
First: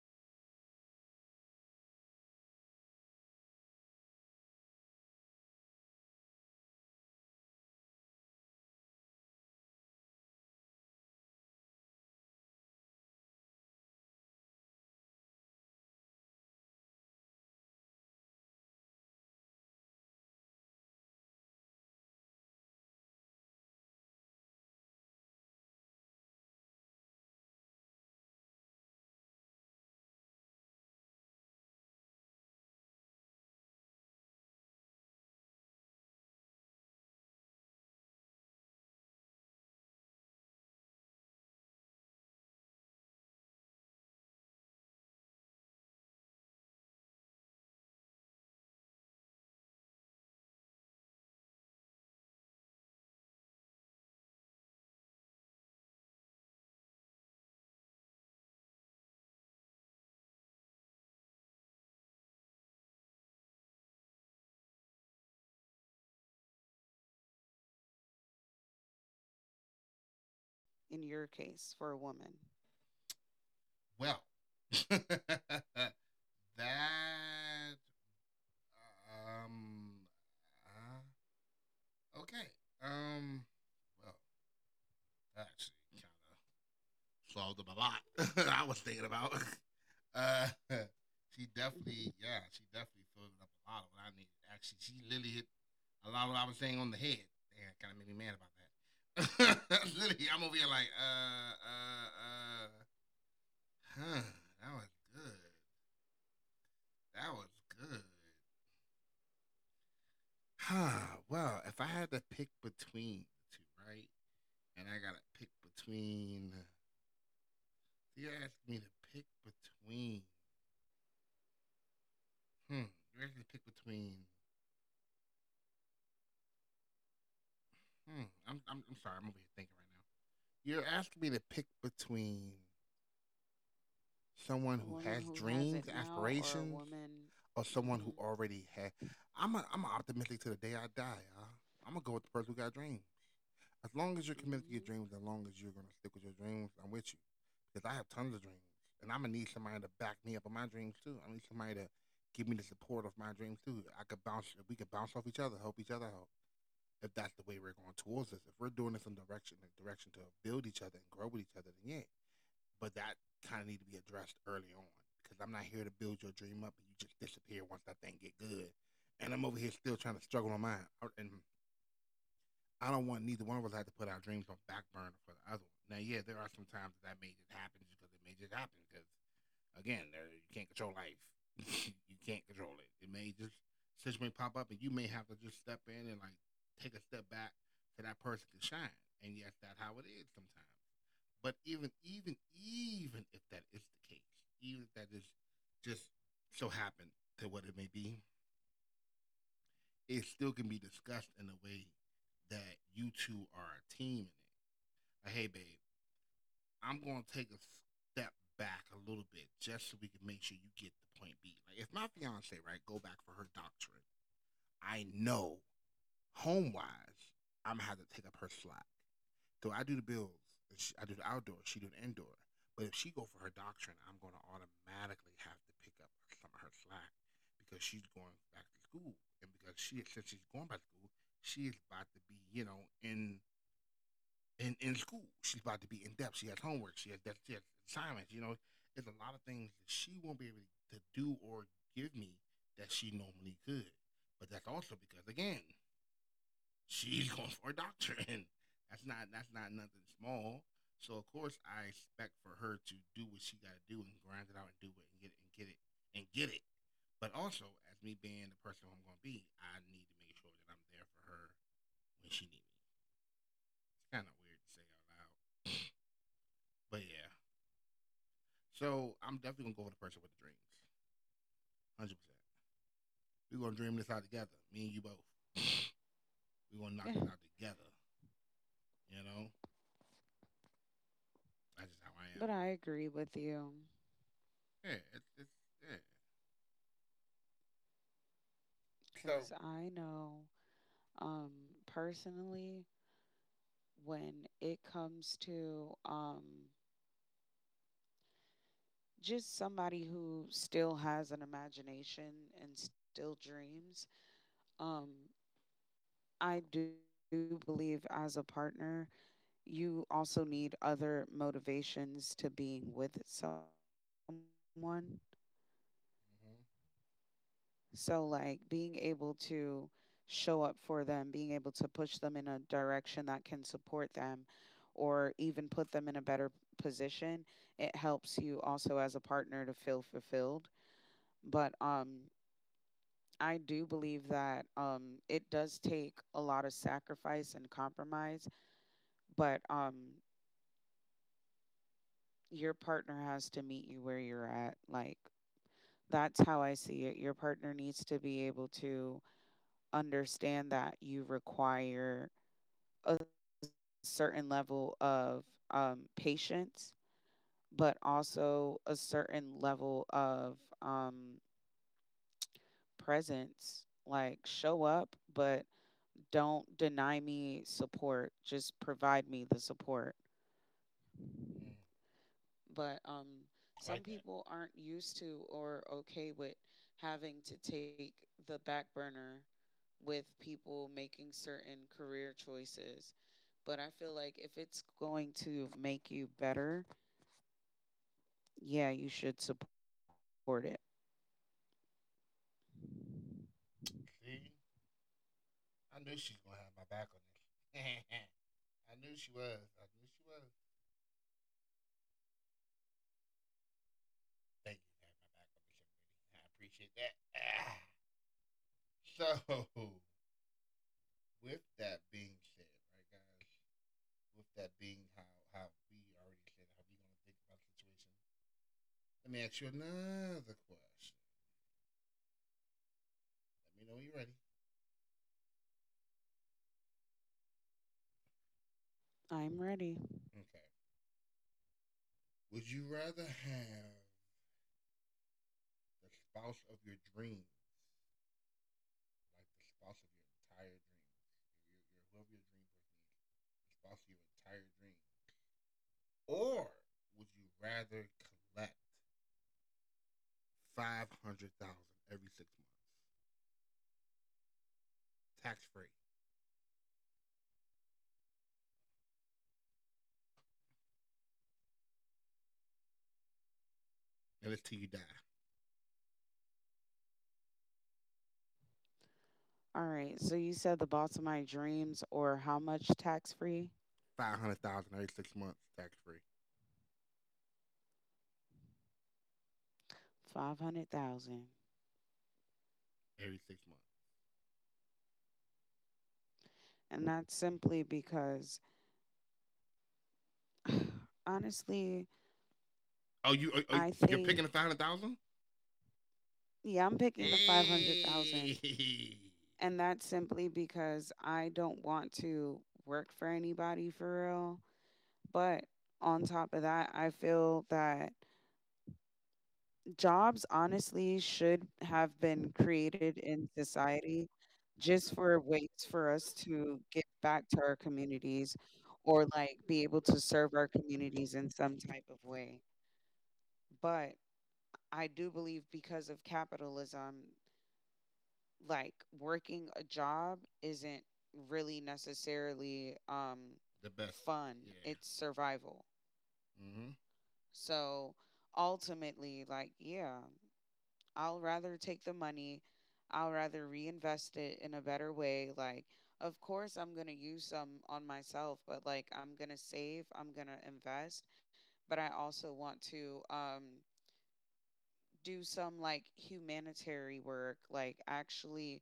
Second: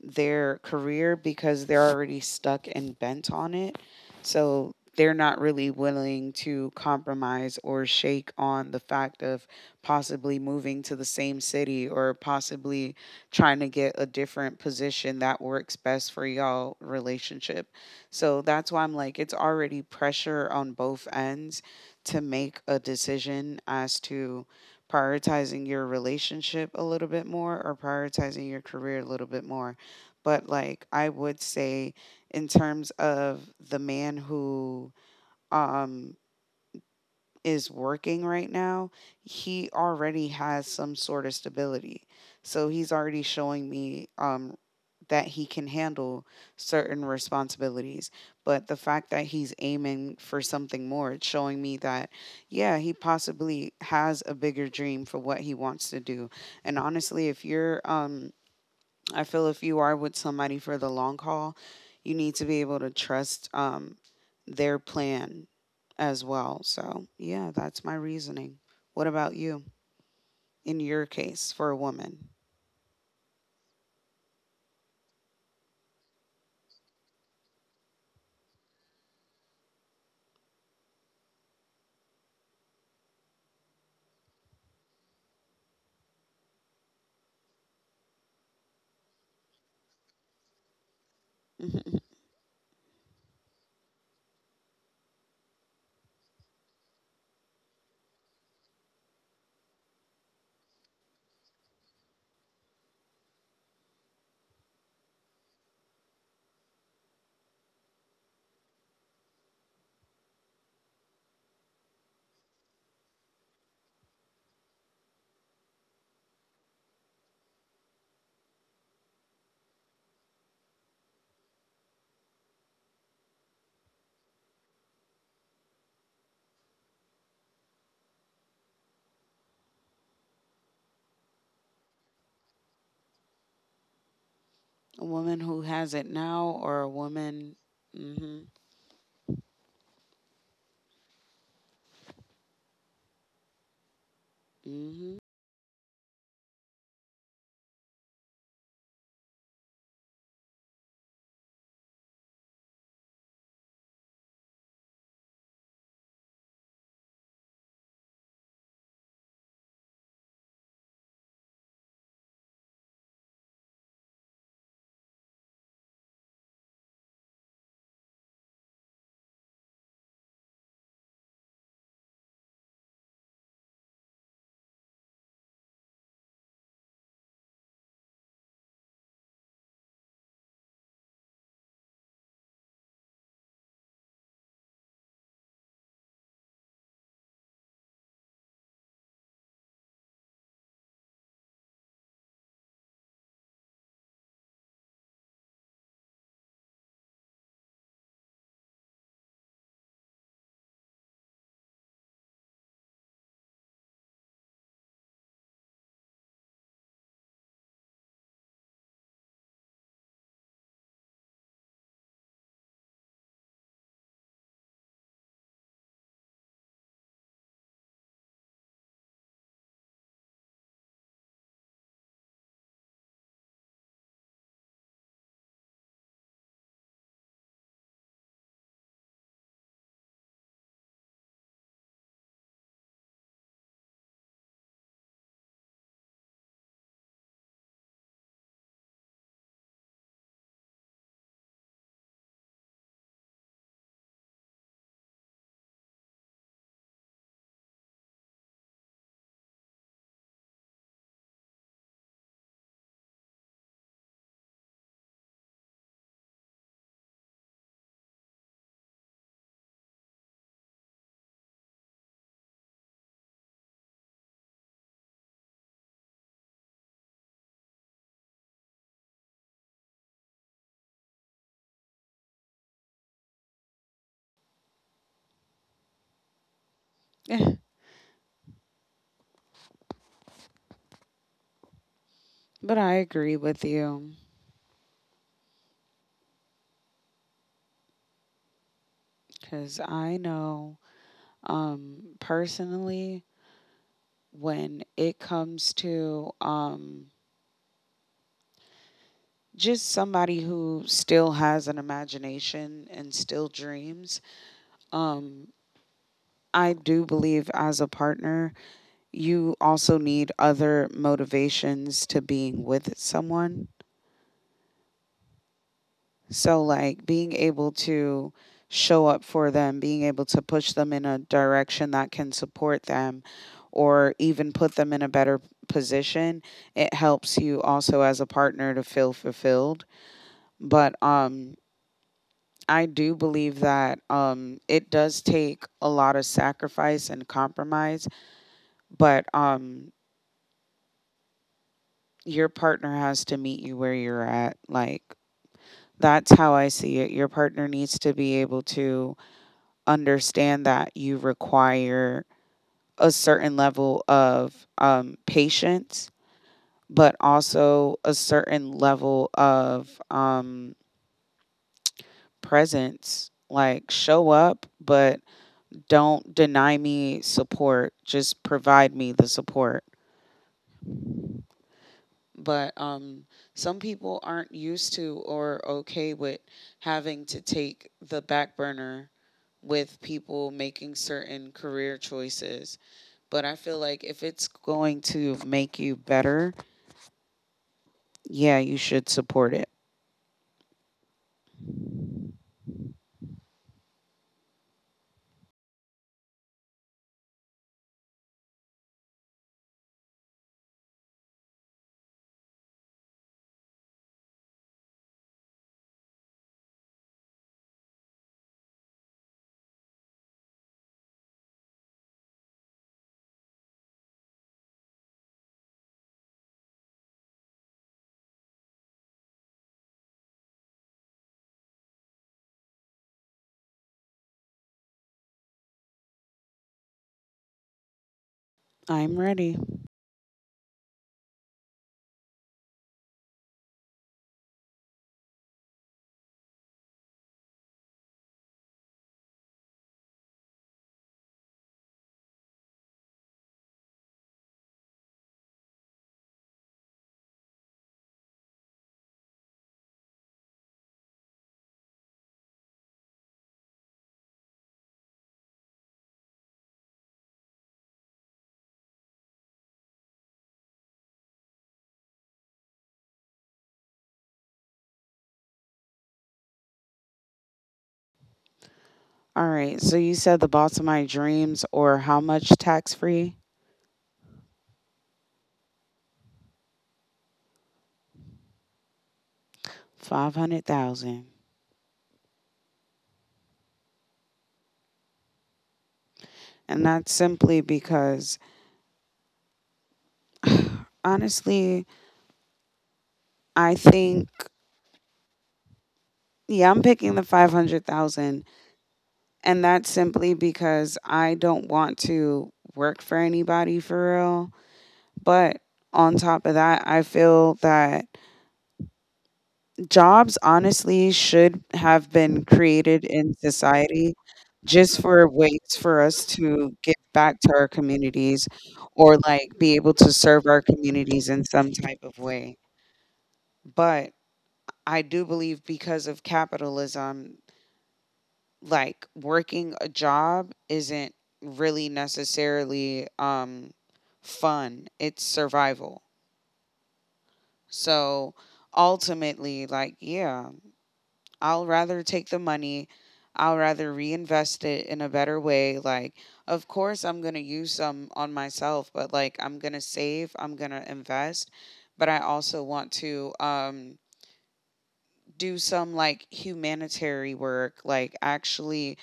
[SPEAKER 1] their career because they're already stuck and bent on it. So they're not really willing to compromise or shake on the fact of possibly moving to the same city or possibly trying to get a different position that works best for y'all relationship. So that's why I'm like, it's already pressure on both ends to make a decision as to prioritizing your relationship a little bit more or prioritizing your career a little bit more. But like, I would say, in terms of the man who um is working right now, he already has some sort of stability. So he's already showing me um that he can handle certain responsibilities. But the fact that he's aiming for something more, it's showing me that, yeah, he possibly has a bigger dream for what he wants to do. And honestly, if you're um I feel if you are with somebody for the long haul, you need to be able to trust, um, their plan as well. So yeah, that's my reasoning. What about you in
[SPEAKER 2] in
[SPEAKER 1] your
[SPEAKER 2] your
[SPEAKER 1] case
[SPEAKER 2] case
[SPEAKER 1] for
[SPEAKER 2] for
[SPEAKER 1] a
[SPEAKER 2] a woman.
[SPEAKER 1] woman?
[SPEAKER 2] Well, that um, uh, okay. Um. Well, that actually kind of solved up a lot I was thinking about. Uh,
[SPEAKER 1] Mhm.
[SPEAKER 2] she definitely, yeah, she definitely filled up a lot of what I needed. Actually, she literally hit a lot of what I was saying on the head. Damn, kind of made me mad about that. Literally, I'm over here like, uh, uh, uh, huh? That was good. That was good. Huh. Well, if I had to pick between the two, right? And I gotta pick between you are asking me to pick between. Hmm. You asked me to pick between. Hmm. I'm, I'm, I'm sorry. I'm over here thinking right now. You're asking me to pick between
[SPEAKER 1] a woman who
[SPEAKER 2] someone who
[SPEAKER 1] has it
[SPEAKER 2] has who
[SPEAKER 1] now
[SPEAKER 2] dreams,
[SPEAKER 1] or
[SPEAKER 2] it or
[SPEAKER 1] a woman.
[SPEAKER 2] aspirations,
[SPEAKER 1] Mm-hmm,
[SPEAKER 2] or someone mm-hmm. who Mhm. already had. I'm a, I'm a optimistic to the day I die. Huh? I'm gonna go with the person who got dreams. As long as
[SPEAKER 1] mm-hmm.
[SPEAKER 2] you're committed to your dreams, as long as you're gonna stick with your dreams, I'm with you. Because I have tons of dreams, and I'm gonna need somebody to back me up on my dreams too. I need somebody to give me the support of my dreams too. I could bounce. We could bounce off each other, help each other out. If that's the way we're going towards this, if we're doing this in direction, in direction to build each other and grow with each other, then yeah. But that kind of need to be addressed early on because I'm not here to build your dream up and you just disappear once that thing get good. And I'm over here still trying to struggle on mine. And I don't want neither one of us to have to put our dreams on back burner for the other one. Now, yeah, there are some times that that may just happen just because it may just happen because, again, there, you can't control life. You can't control it. It may just, situation may pop up and you may have to just step in and, like, take a step back so that person can shine. And yes, that's how it is sometimes. But even, even, even if that is the case, even if that is just so happened to what it may be, it still can be discussed in a way that you two are a team in it. Hey babe, I'm gonna take a step back a little bit just so we can make sure you get the point B. Like if my fiance, right, go back for her doctorate, I know home wise, I'm gonna have to take up her slack. So I do the bills, she, I do the outdoor, she do the indoor. But if she go for her doctorate, I'm gonna automatically have to pick up some of her slack because she's going back to school, and because she since she's going back to school, she is about to be, you know, in in in school. She's about to be in depth. She has homework. She has that she has assignments. You know, there's a lot of things that she won't be able to do or give me that she normally could. But that's also because again, she's going for a doctorate. And that's not that's not nothing small. So of course I expect for her to do what she gotta do and grind it out and do it and get it and get it and get it. But also as me being the person I'm gonna be, I need to make sure that I'm there for her when she needs me. It's kinda weird to say out loud. But yeah, so I'm definitely gonna go with the person with the dreams. Hundred percent. We're gonna dream this out together. Me and you both.
[SPEAKER 1] Eh,
[SPEAKER 2] We're gonna knock this out together. You know? That's
[SPEAKER 1] but
[SPEAKER 2] just
[SPEAKER 1] I
[SPEAKER 2] how I am. But
[SPEAKER 1] agree
[SPEAKER 2] I
[SPEAKER 1] with
[SPEAKER 2] agree
[SPEAKER 1] you
[SPEAKER 2] with you, yeah, it's, it's yeah.
[SPEAKER 1] because
[SPEAKER 2] Because So
[SPEAKER 1] I
[SPEAKER 2] I
[SPEAKER 1] know,
[SPEAKER 2] know, um,
[SPEAKER 1] um,
[SPEAKER 2] personally,
[SPEAKER 1] personally,
[SPEAKER 2] when
[SPEAKER 1] when
[SPEAKER 2] it
[SPEAKER 1] it
[SPEAKER 2] comes
[SPEAKER 1] comes
[SPEAKER 2] to,
[SPEAKER 1] to.
[SPEAKER 2] um,
[SPEAKER 1] Um, Just
[SPEAKER 2] just
[SPEAKER 1] somebody
[SPEAKER 2] somebody who
[SPEAKER 1] who
[SPEAKER 2] still
[SPEAKER 1] still
[SPEAKER 2] has
[SPEAKER 1] has an
[SPEAKER 2] an imagination
[SPEAKER 1] imagination
[SPEAKER 2] and
[SPEAKER 1] and still
[SPEAKER 2] still dreams,
[SPEAKER 1] dreams.
[SPEAKER 2] um,
[SPEAKER 1] Um,
[SPEAKER 2] I do
[SPEAKER 1] I do
[SPEAKER 2] believe
[SPEAKER 1] believe
[SPEAKER 2] as a
[SPEAKER 1] as a
[SPEAKER 2] partner,
[SPEAKER 1] partner,
[SPEAKER 2] you also need
[SPEAKER 1] you
[SPEAKER 2] other
[SPEAKER 1] also need
[SPEAKER 2] motivations to
[SPEAKER 1] other
[SPEAKER 2] being with someone.
[SPEAKER 1] motivations to being with
[SPEAKER 2] Mm-hmm.
[SPEAKER 1] someone. So
[SPEAKER 2] So, like,
[SPEAKER 1] like being
[SPEAKER 2] being
[SPEAKER 1] able
[SPEAKER 2] able to
[SPEAKER 1] to show
[SPEAKER 2] show up
[SPEAKER 1] up for
[SPEAKER 2] for them,
[SPEAKER 1] them,
[SPEAKER 2] being
[SPEAKER 1] being
[SPEAKER 2] able
[SPEAKER 1] able
[SPEAKER 2] to
[SPEAKER 1] to push
[SPEAKER 2] push them
[SPEAKER 1] them
[SPEAKER 2] in
[SPEAKER 1] in
[SPEAKER 2] a
[SPEAKER 1] a
[SPEAKER 2] direction
[SPEAKER 1] direction
[SPEAKER 2] that
[SPEAKER 1] that
[SPEAKER 2] can
[SPEAKER 1] can
[SPEAKER 2] support
[SPEAKER 1] support
[SPEAKER 2] them
[SPEAKER 1] them
[SPEAKER 2] or
[SPEAKER 1] or
[SPEAKER 2] even
[SPEAKER 1] even
[SPEAKER 2] put
[SPEAKER 1] put
[SPEAKER 2] them in
[SPEAKER 1] them
[SPEAKER 2] a
[SPEAKER 1] in a
[SPEAKER 2] better
[SPEAKER 1] better
[SPEAKER 2] position,
[SPEAKER 1] position,
[SPEAKER 2] it
[SPEAKER 1] it
[SPEAKER 2] helps
[SPEAKER 1] helps
[SPEAKER 2] you
[SPEAKER 1] you
[SPEAKER 2] also
[SPEAKER 1] also
[SPEAKER 2] as a
[SPEAKER 1] as a
[SPEAKER 2] partner to
[SPEAKER 1] partner to
[SPEAKER 2] feel
[SPEAKER 1] feel
[SPEAKER 2] fulfilled.
[SPEAKER 1] fulfilled.
[SPEAKER 2] But
[SPEAKER 1] But
[SPEAKER 2] um,
[SPEAKER 1] um
[SPEAKER 2] I
[SPEAKER 1] I
[SPEAKER 2] do
[SPEAKER 1] do
[SPEAKER 2] believe
[SPEAKER 1] believe
[SPEAKER 2] that
[SPEAKER 1] that,
[SPEAKER 2] um,
[SPEAKER 1] um,
[SPEAKER 2] it
[SPEAKER 1] it
[SPEAKER 2] does
[SPEAKER 1] does
[SPEAKER 2] take a
[SPEAKER 1] take
[SPEAKER 2] lot
[SPEAKER 1] a
[SPEAKER 2] of
[SPEAKER 1] lot of
[SPEAKER 2] sacrifice and
[SPEAKER 1] sacrifice and
[SPEAKER 2] compromise,
[SPEAKER 1] compromise,
[SPEAKER 2] but
[SPEAKER 1] but,
[SPEAKER 2] um,
[SPEAKER 1] um,
[SPEAKER 2] your
[SPEAKER 1] your
[SPEAKER 2] partner
[SPEAKER 1] partner
[SPEAKER 2] has to
[SPEAKER 1] has to
[SPEAKER 2] meet you
[SPEAKER 1] meet you
[SPEAKER 2] where
[SPEAKER 1] where
[SPEAKER 2] you're
[SPEAKER 1] you're
[SPEAKER 2] at.
[SPEAKER 1] at.
[SPEAKER 2] Like,
[SPEAKER 1] Like,
[SPEAKER 2] that's
[SPEAKER 1] that's
[SPEAKER 2] how I
[SPEAKER 1] how I
[SPEAKER 2] see it.
[SPEAKER 1] see
[SPEAKER 2] Your
[SPEAKER 1] it. Your
[SPEAKER 2] partner
[SPEAKER 1] partner
[SPEAKER 2] needs
[SPEAKER 1] needs
[SPEAKER 2] to
[SPEAKER 1] to
[SPEAKER 2] be
[SPEAKER 1] be
[SPEAKER 2] able
[SPEAKER 1] able
[SPEAKER 2] to
[SPEAKER 1] to
[SPEAKER 2] understand
[SPEAKER 1] understand
[SPEAKER 2] that
[SPEAKER 1] that you
[SPEAKER 2] you require
[SPEAKER 1] require
[SPEAKER 2] a
[SPEAKER 1] a certain level
[SPEAKER 2] certain
[SPEAKER 1] of,
[SPEAKER 2] level
[SPEAKER 1] um,
[SPEAKER 2] of um,
[SPEAKER 1] patience,
[SPEAKER 2] patience,
[SPEAKER 1] but
[SPEAKER 2] but
[SPEAKER 1] also a
[SPEAKER 2] also
[SPEAKER 1] certain
[SPEAKER 2] a
[SPEAKER 1] level
[SPEAKER 2] certain level
[SPEAKER 1] of,
[SPEAKER 2] of
[SPEAKER 1] um,
[SPEAKER 2] um,
[SPEAKER 1] presence.
[SPEAKER 2] presence.
[SPEAKER 1] Like,
[SPEAKER 2] Like,
[SPEAKER 1] show
[SPEAKER 2] show
[SPEAKER 1] up,
[SPEAKER 2] up,
[SPEAKER 1] but
[SPEAKER 2] but
[SPEAKER 1] Don't
[SPEAKER 2] don't
[SPEAKER 1] deny
[SPEAKER 2] deny
[SPEAKER 1] me
[SPEAKER 2] me
[SPEAKER 1] support.
[SPEAKER 2] support.
[SPEAKER 1] Just
[SPEAKER 2] Just
[SPEAKER 1] provide
[SPEAKER 2] provide
[SPEAKER 1] me
[SPEAKER 2] me
[SPEAKER 1] the
[SPEAKER 2] the
[SPEAKER 1] support.
[SPEAKER 2] support. But
[SPEAKER 1] But,
[SPEAKER 2] um,
[SPEAKER 1] um,
[SPEAKER 2] some like
[SPEAKER 1] some
[SPEAKER 2] people
[SPEAKER 1] people
[SPEAKER 2] aren't
[SPEAKER 1] aren't
[SPEAKER 2] used
[SPEAKER 1] used
[SPEAKER 2] to
[SPEAKER 1] to
[SPEAKER 2] or
[SPEAKER 1] or
[SPEAKER 2] okay
[SPEAKER 1] okay
[SPEAKER 2] with
[SPEAKER 1] with
[SPEAKER 2] having to
[SPEAKER 1] having to
[SPEAKER 2] take
[SPEAKER 1] take the
[SPEAKER 2] the back
[SPEAKER 1] back
[SPEAKER 2] burner
[SPEAKER 1] burner
[SPEAKER 2] with
[SPEAKER 1] with people
[SPEAKER 2] people making
[SPEAKER 1] making
[SPEAKER 2] certain
[SPEAKER 1] certain career
[SPEAKER 2] career
[SPEAKER 1] choices.
[SPEAKER 2] choices.
[SPEAKER 1] But
[SPEAKER 2] But
[SPEAKER 1] I
[SPEAKER 2] I
[SPEAKER 1] feel
[SPEAKER 2] feel like
[SPEAKER 1] like
[SPEAKER 2] if
[SPEAKER 1] if it's
[SPEAKER 2] it's going
[SPEAKER 1] going
[SPEAKER 2] to
[SPEAKER 1] to
[SPEAKER 2] make
[SPEAKER 1] make you
[SPEAKER 2] you better,
[SPEAKER 1] better, yeah,
[SPEAKER 2] yeah, you
[SPEAKER 1] you
[SPEAKER 2] should
[SPEAKER 1] should support
[SPEAKER 2] support
[SPEAKER 1] it.
[SPEAKER 2] it. See, I knew she was gonna have my back on this. I knew she was. I knew she was. Thank you for having my back on this, young. I appreciate that. Ah. So, with that being said, right, guys. With that being how how we already said how we are gonna think about the situation. Let me ask you another question. Let me know when you're ready.
[SPEAKER 1] I'm
[SPEAKER 2] I'm
[SPEAKER 1] ready.
[SPEAKER 2] ready. Okay. Would you rather have the spouse of your dreams, like the spouse of your entire dreams, your, your whoever your dream person is, the spouse of your entire dreams, or would you rather collect five hundred thousand dollars every six months, tax free, and until you die? All
[SPEAKER 1] All right.
[SPEAKER 2] right. So
[SPEAKER 1] So
[SPEAKER 2] you
[SPEAKER 1] you
[SPEAKER 2] said
[SPEAKER 1] said
[SPEAKER 2] the
[SPEAKER 1] the
[SPEAKER 2] boss
[SPEAKER 1] boss
[SPEAKER 2] of
[SPEAKER 1] of
[SPEAKER 2] my
[SPEAKER 1] my dreams
[SPEAKER 2] dreams, or
[SPEAKER 1] or
[SPEAKER 2] how
[SPEAKER 1] how
[SPEAKER 2] much
[SPEAKER 1] much
[SPEAKER 2] tax
[SPEAKER 1] tax
[SPEAKER 2] free?
[SPEAKER 1] free?
[SPEAKER 2] Five hundred thousand every six months, tax free. Five hundred thousand,
[SPEAKER 1] five hundred thousand.
[SPEAKER 2] every six months. And
[SPEAKER 1] And that's
[SPEAKER 2] that's simply
[SPEAKER 1] simply
[SPEAKER 2] because,
[SPEAKER 1] because,
[SPEAKER 2] honestly,
[SPEAKER 1] honestly,
[SPEAKER 2] oh, you are, are, I
[SPEAKER 1] I
[SPEAKER 2] you're think- picking
[SPEAKER 1] think
[SPEAKER 2] a five hundred thousand? Yeah,
[SPEAKER 1] yeah, I'm
[SPEAKER 2] I'm picking
[SPEAKER 1] picking
[SPEAKER 2] the
[SPEAKER 1] the
[SPEAKER 2] five hundred thousand.
[SPEAKER 1] five hundred thousand,
[SPEAKER 2] Hey. And
[SPEAKER 1] and that's
[SPEAKER 2] that's simply
[SPEAKER 1] simply
[SPEAKER 2] because
[SPEAKER 1] because
[SPEAKER 2] I
[SPEAKER 1] I
[SPEAKER 2] don't
[SPEAKER 1] don't
[SPEAKER 2] want
[SPEAKER 1] want
[SPEAKER 2] to
[SPEAKER 1] to
[SPEAKER 2] work
[SPEAKER 1] work
[SPEAKER 2] for
[SPEAKER 1] for
[SPEAKER 2] anybody
[SPEAKER 1] anybody
[SPEAKER 2] for
[SPEAKER 1] for
[SPEAKER 2] real.
[SPEAKER 1] real.
[SPEAKER 2] But
[SPEAKER 1] But on
[SPEAKER 2] on
[SPEAKER 1] top
[SPEAKER 2] top
[SPEAKER 1] of
[SPEAKER 2] of that,
[SPEAKER 1] that, I
[SPEAKER 2] I
[SPEAKER 1] feel
[SPEAKER 2] feel that
[SPEAKER 1] that jobs
[SPEAKER 2] jobs honestly
[SPEAKER 1] honestly
[SPEAKER 2] should
[SPEAKER 1] should
[SPEAKER 2] have
[SPEAKER 1] have been
[SPEAKER 2] been
[SPEAKER 1] created
[SPEAKER 2] created
[SPEAKER 1] in
[SPEAKER 2] in
[SPEAKER 1] society
[SPEAKER 2] society
[SPEAKER 1] just
[SPEAKER 2] just
[SPEAKER 1] for
[SPEAKER 2] for ways
[SPEAKER 1] ways for
[SPEAKER 2] for
[SPEAKER 1] us
[SPEAKER 2] us to
[SPEAKER 1] to give
[SPEAKER 2] give
[SPEAKER 1] back
[SPEAKER 2] back
[SPEAKER 1] to
[SPEAKER 2] to
[SPEAKER 1] our
[SPEAKER 2] our
[SPEAKER 1] communities
[SPEAKER 2] communities
[SPEAKER 1] or
[SPEAKER 2] or
[SPEAKER 1] like
[SPEAKER 2] like
[SPEAKER 1] be
[SPEAKER 2] be
[SPEAKER 1] able
[SPEAKER 2] able
[SPEAKER 1] to
[SPEAKER 2] to
[SPEAKER 1] serve
[SPEAKER 2] serve
[SPEAKER 1] our
[SPEAKER 2] our communities
[SPEAKER 1] communities in
[SPEAKER 2] in
[SPEAKER 1] some
[SPEAKER 2] some type
[SPEAKER 1] type
[SPEAKER 2] of
[SPEAKER 1] of
[SPEAKER 2] way.
[SPEAKER 1] way.
[SPEAKER 2] But
[SPEAKER 1] But I
[SPEAKER 2] I
[SPEAKER 1] do
[SPEAKER 2] do believe
[SPEAKER 1] believe
[SPEAKER 2] because
[SPEAKER 1] because
[SPEAKER 2] of
[SPEAKER 1] of
[SPEAKER 2] capitalism,
[SPEAKER 1] capitalism,
[SPEAKER 2] like
[SPEAKER 1] like,
[SPEAKER 2] working
[SPEAKER 1] working
[SPEAKER 2] a
[SPEAKER 1] a
[SPEAKER 2] job
[SPEAKER 1] job
[SPEAKER 2] isn't
[SPEAKER 1] isn't
[SPEAKER 2] really
[SPEAKER 1] really
[SPEAKER 2] necessarily
[SPEAKER 1] necessarily
[SPEAKER 2] um,
[SPEAKER 1] um
[SPEAKER 2] the best. Fun,
[SPEAKER 1] fun.
[SPEAKER 2] yeah, it's
[SPEAKER 1] It's
[SPEAKER 2] survival.
[SPEAKER 1] survival.
[SPEAKER 2] Hmm. So
[SPEAKER 1] So
[SPEAKER 2] ultimately,
[SPEAKER 1] ultimately,
[SPEAKER 2] like,
[SPEAKER 1] like,
[SPEAKER 2] yeah.
[SPEAKER 1] yeah,
[SPEAKER 2] I'll
[SPEAKER 1] I'll
[SPEAKER 2] rather
[SPEAKER 1] rather
[SPEAKER 2] take
[SPEAKER 1] take
[SPEAKER 2] the
[SPEAKER 1] the
[SPEAKER 2] money.
[SPEAKER 1] money.
[SPEAKER 2] I'll
[SPEAKER 1] I'll
[SPEAKER 2] rather
[SPEAKER 1] rather
[SPEAKER 2] reinvest
[SPEAKER 1] reinvest
[SPEAKER 2] it
[SPEAKER 1] it
[SPEAKER 2] in
[SPEAKER 1] in
[SPEAKER 2] a
[SPEAKER 1] a
[SPEAKER 2] better
[SPEAKER 1] better way.
[SPEAKER 2] way. Like,
[SPEAKER 1] Like,
[SPEAKER 2] of
[SPEAKER 1] of
[SPEAKER 2] course,
[SPEAKER 1] course
[SPEAKER 2] I'm
[SPEAKER 1] I'm going
[SPEAKER 2] going to
[SPEAKER 1] to
[SPEAKER 2] use
[SPEAKER 1] use
[SPEAKER 2] some
[SPEAKER 1] some on
[SPEAKER 2] on myself,
[SPEAKER 1] myself, but
[SPEAKER 2] but like,
[SPEAKER 1] like I'm
[SPEAKER 2] I'm
[SPEAKER 1] going
[SPEAKER 2] going
[SPEAKER 1] to
[SPEAKER 2] to save,
[SPEAKER 1] save, I'm
[SPEAKER 2] I'm
[SPEAKER 1] going
[SPEAKER 2] going to
[SPEAKER 1] to
[SPEAKER 2] invest,
[SPEAKER 1] invest, but I
[SPEAKER 2] but I
[SPEAKER 1] also
[SPEAKER 2] also
[SPEAKER 1] want
[SPEAKER 2] want
[SPEAKER 1] to
[SPEAKER 2] to
[SPEAKER 1] um
[SPEAKER 2] um,
[SPEAKER 1] do
[SPEAKER 2] do
[SPEAKER 1] some
[SPEAKER 2] some
[SPEAKER 1] like
[SPEAKER 2] like
[SPEAKER 1] humanitarian
[SPEAKER 2] humanitarian
[SPEAKER 1] work,
[SPEAKER 2] work,
[SPEAKER 1] like
[SPEAKER 2] like,
[SPEAKER 1] actually
[SPEAKER 2] actually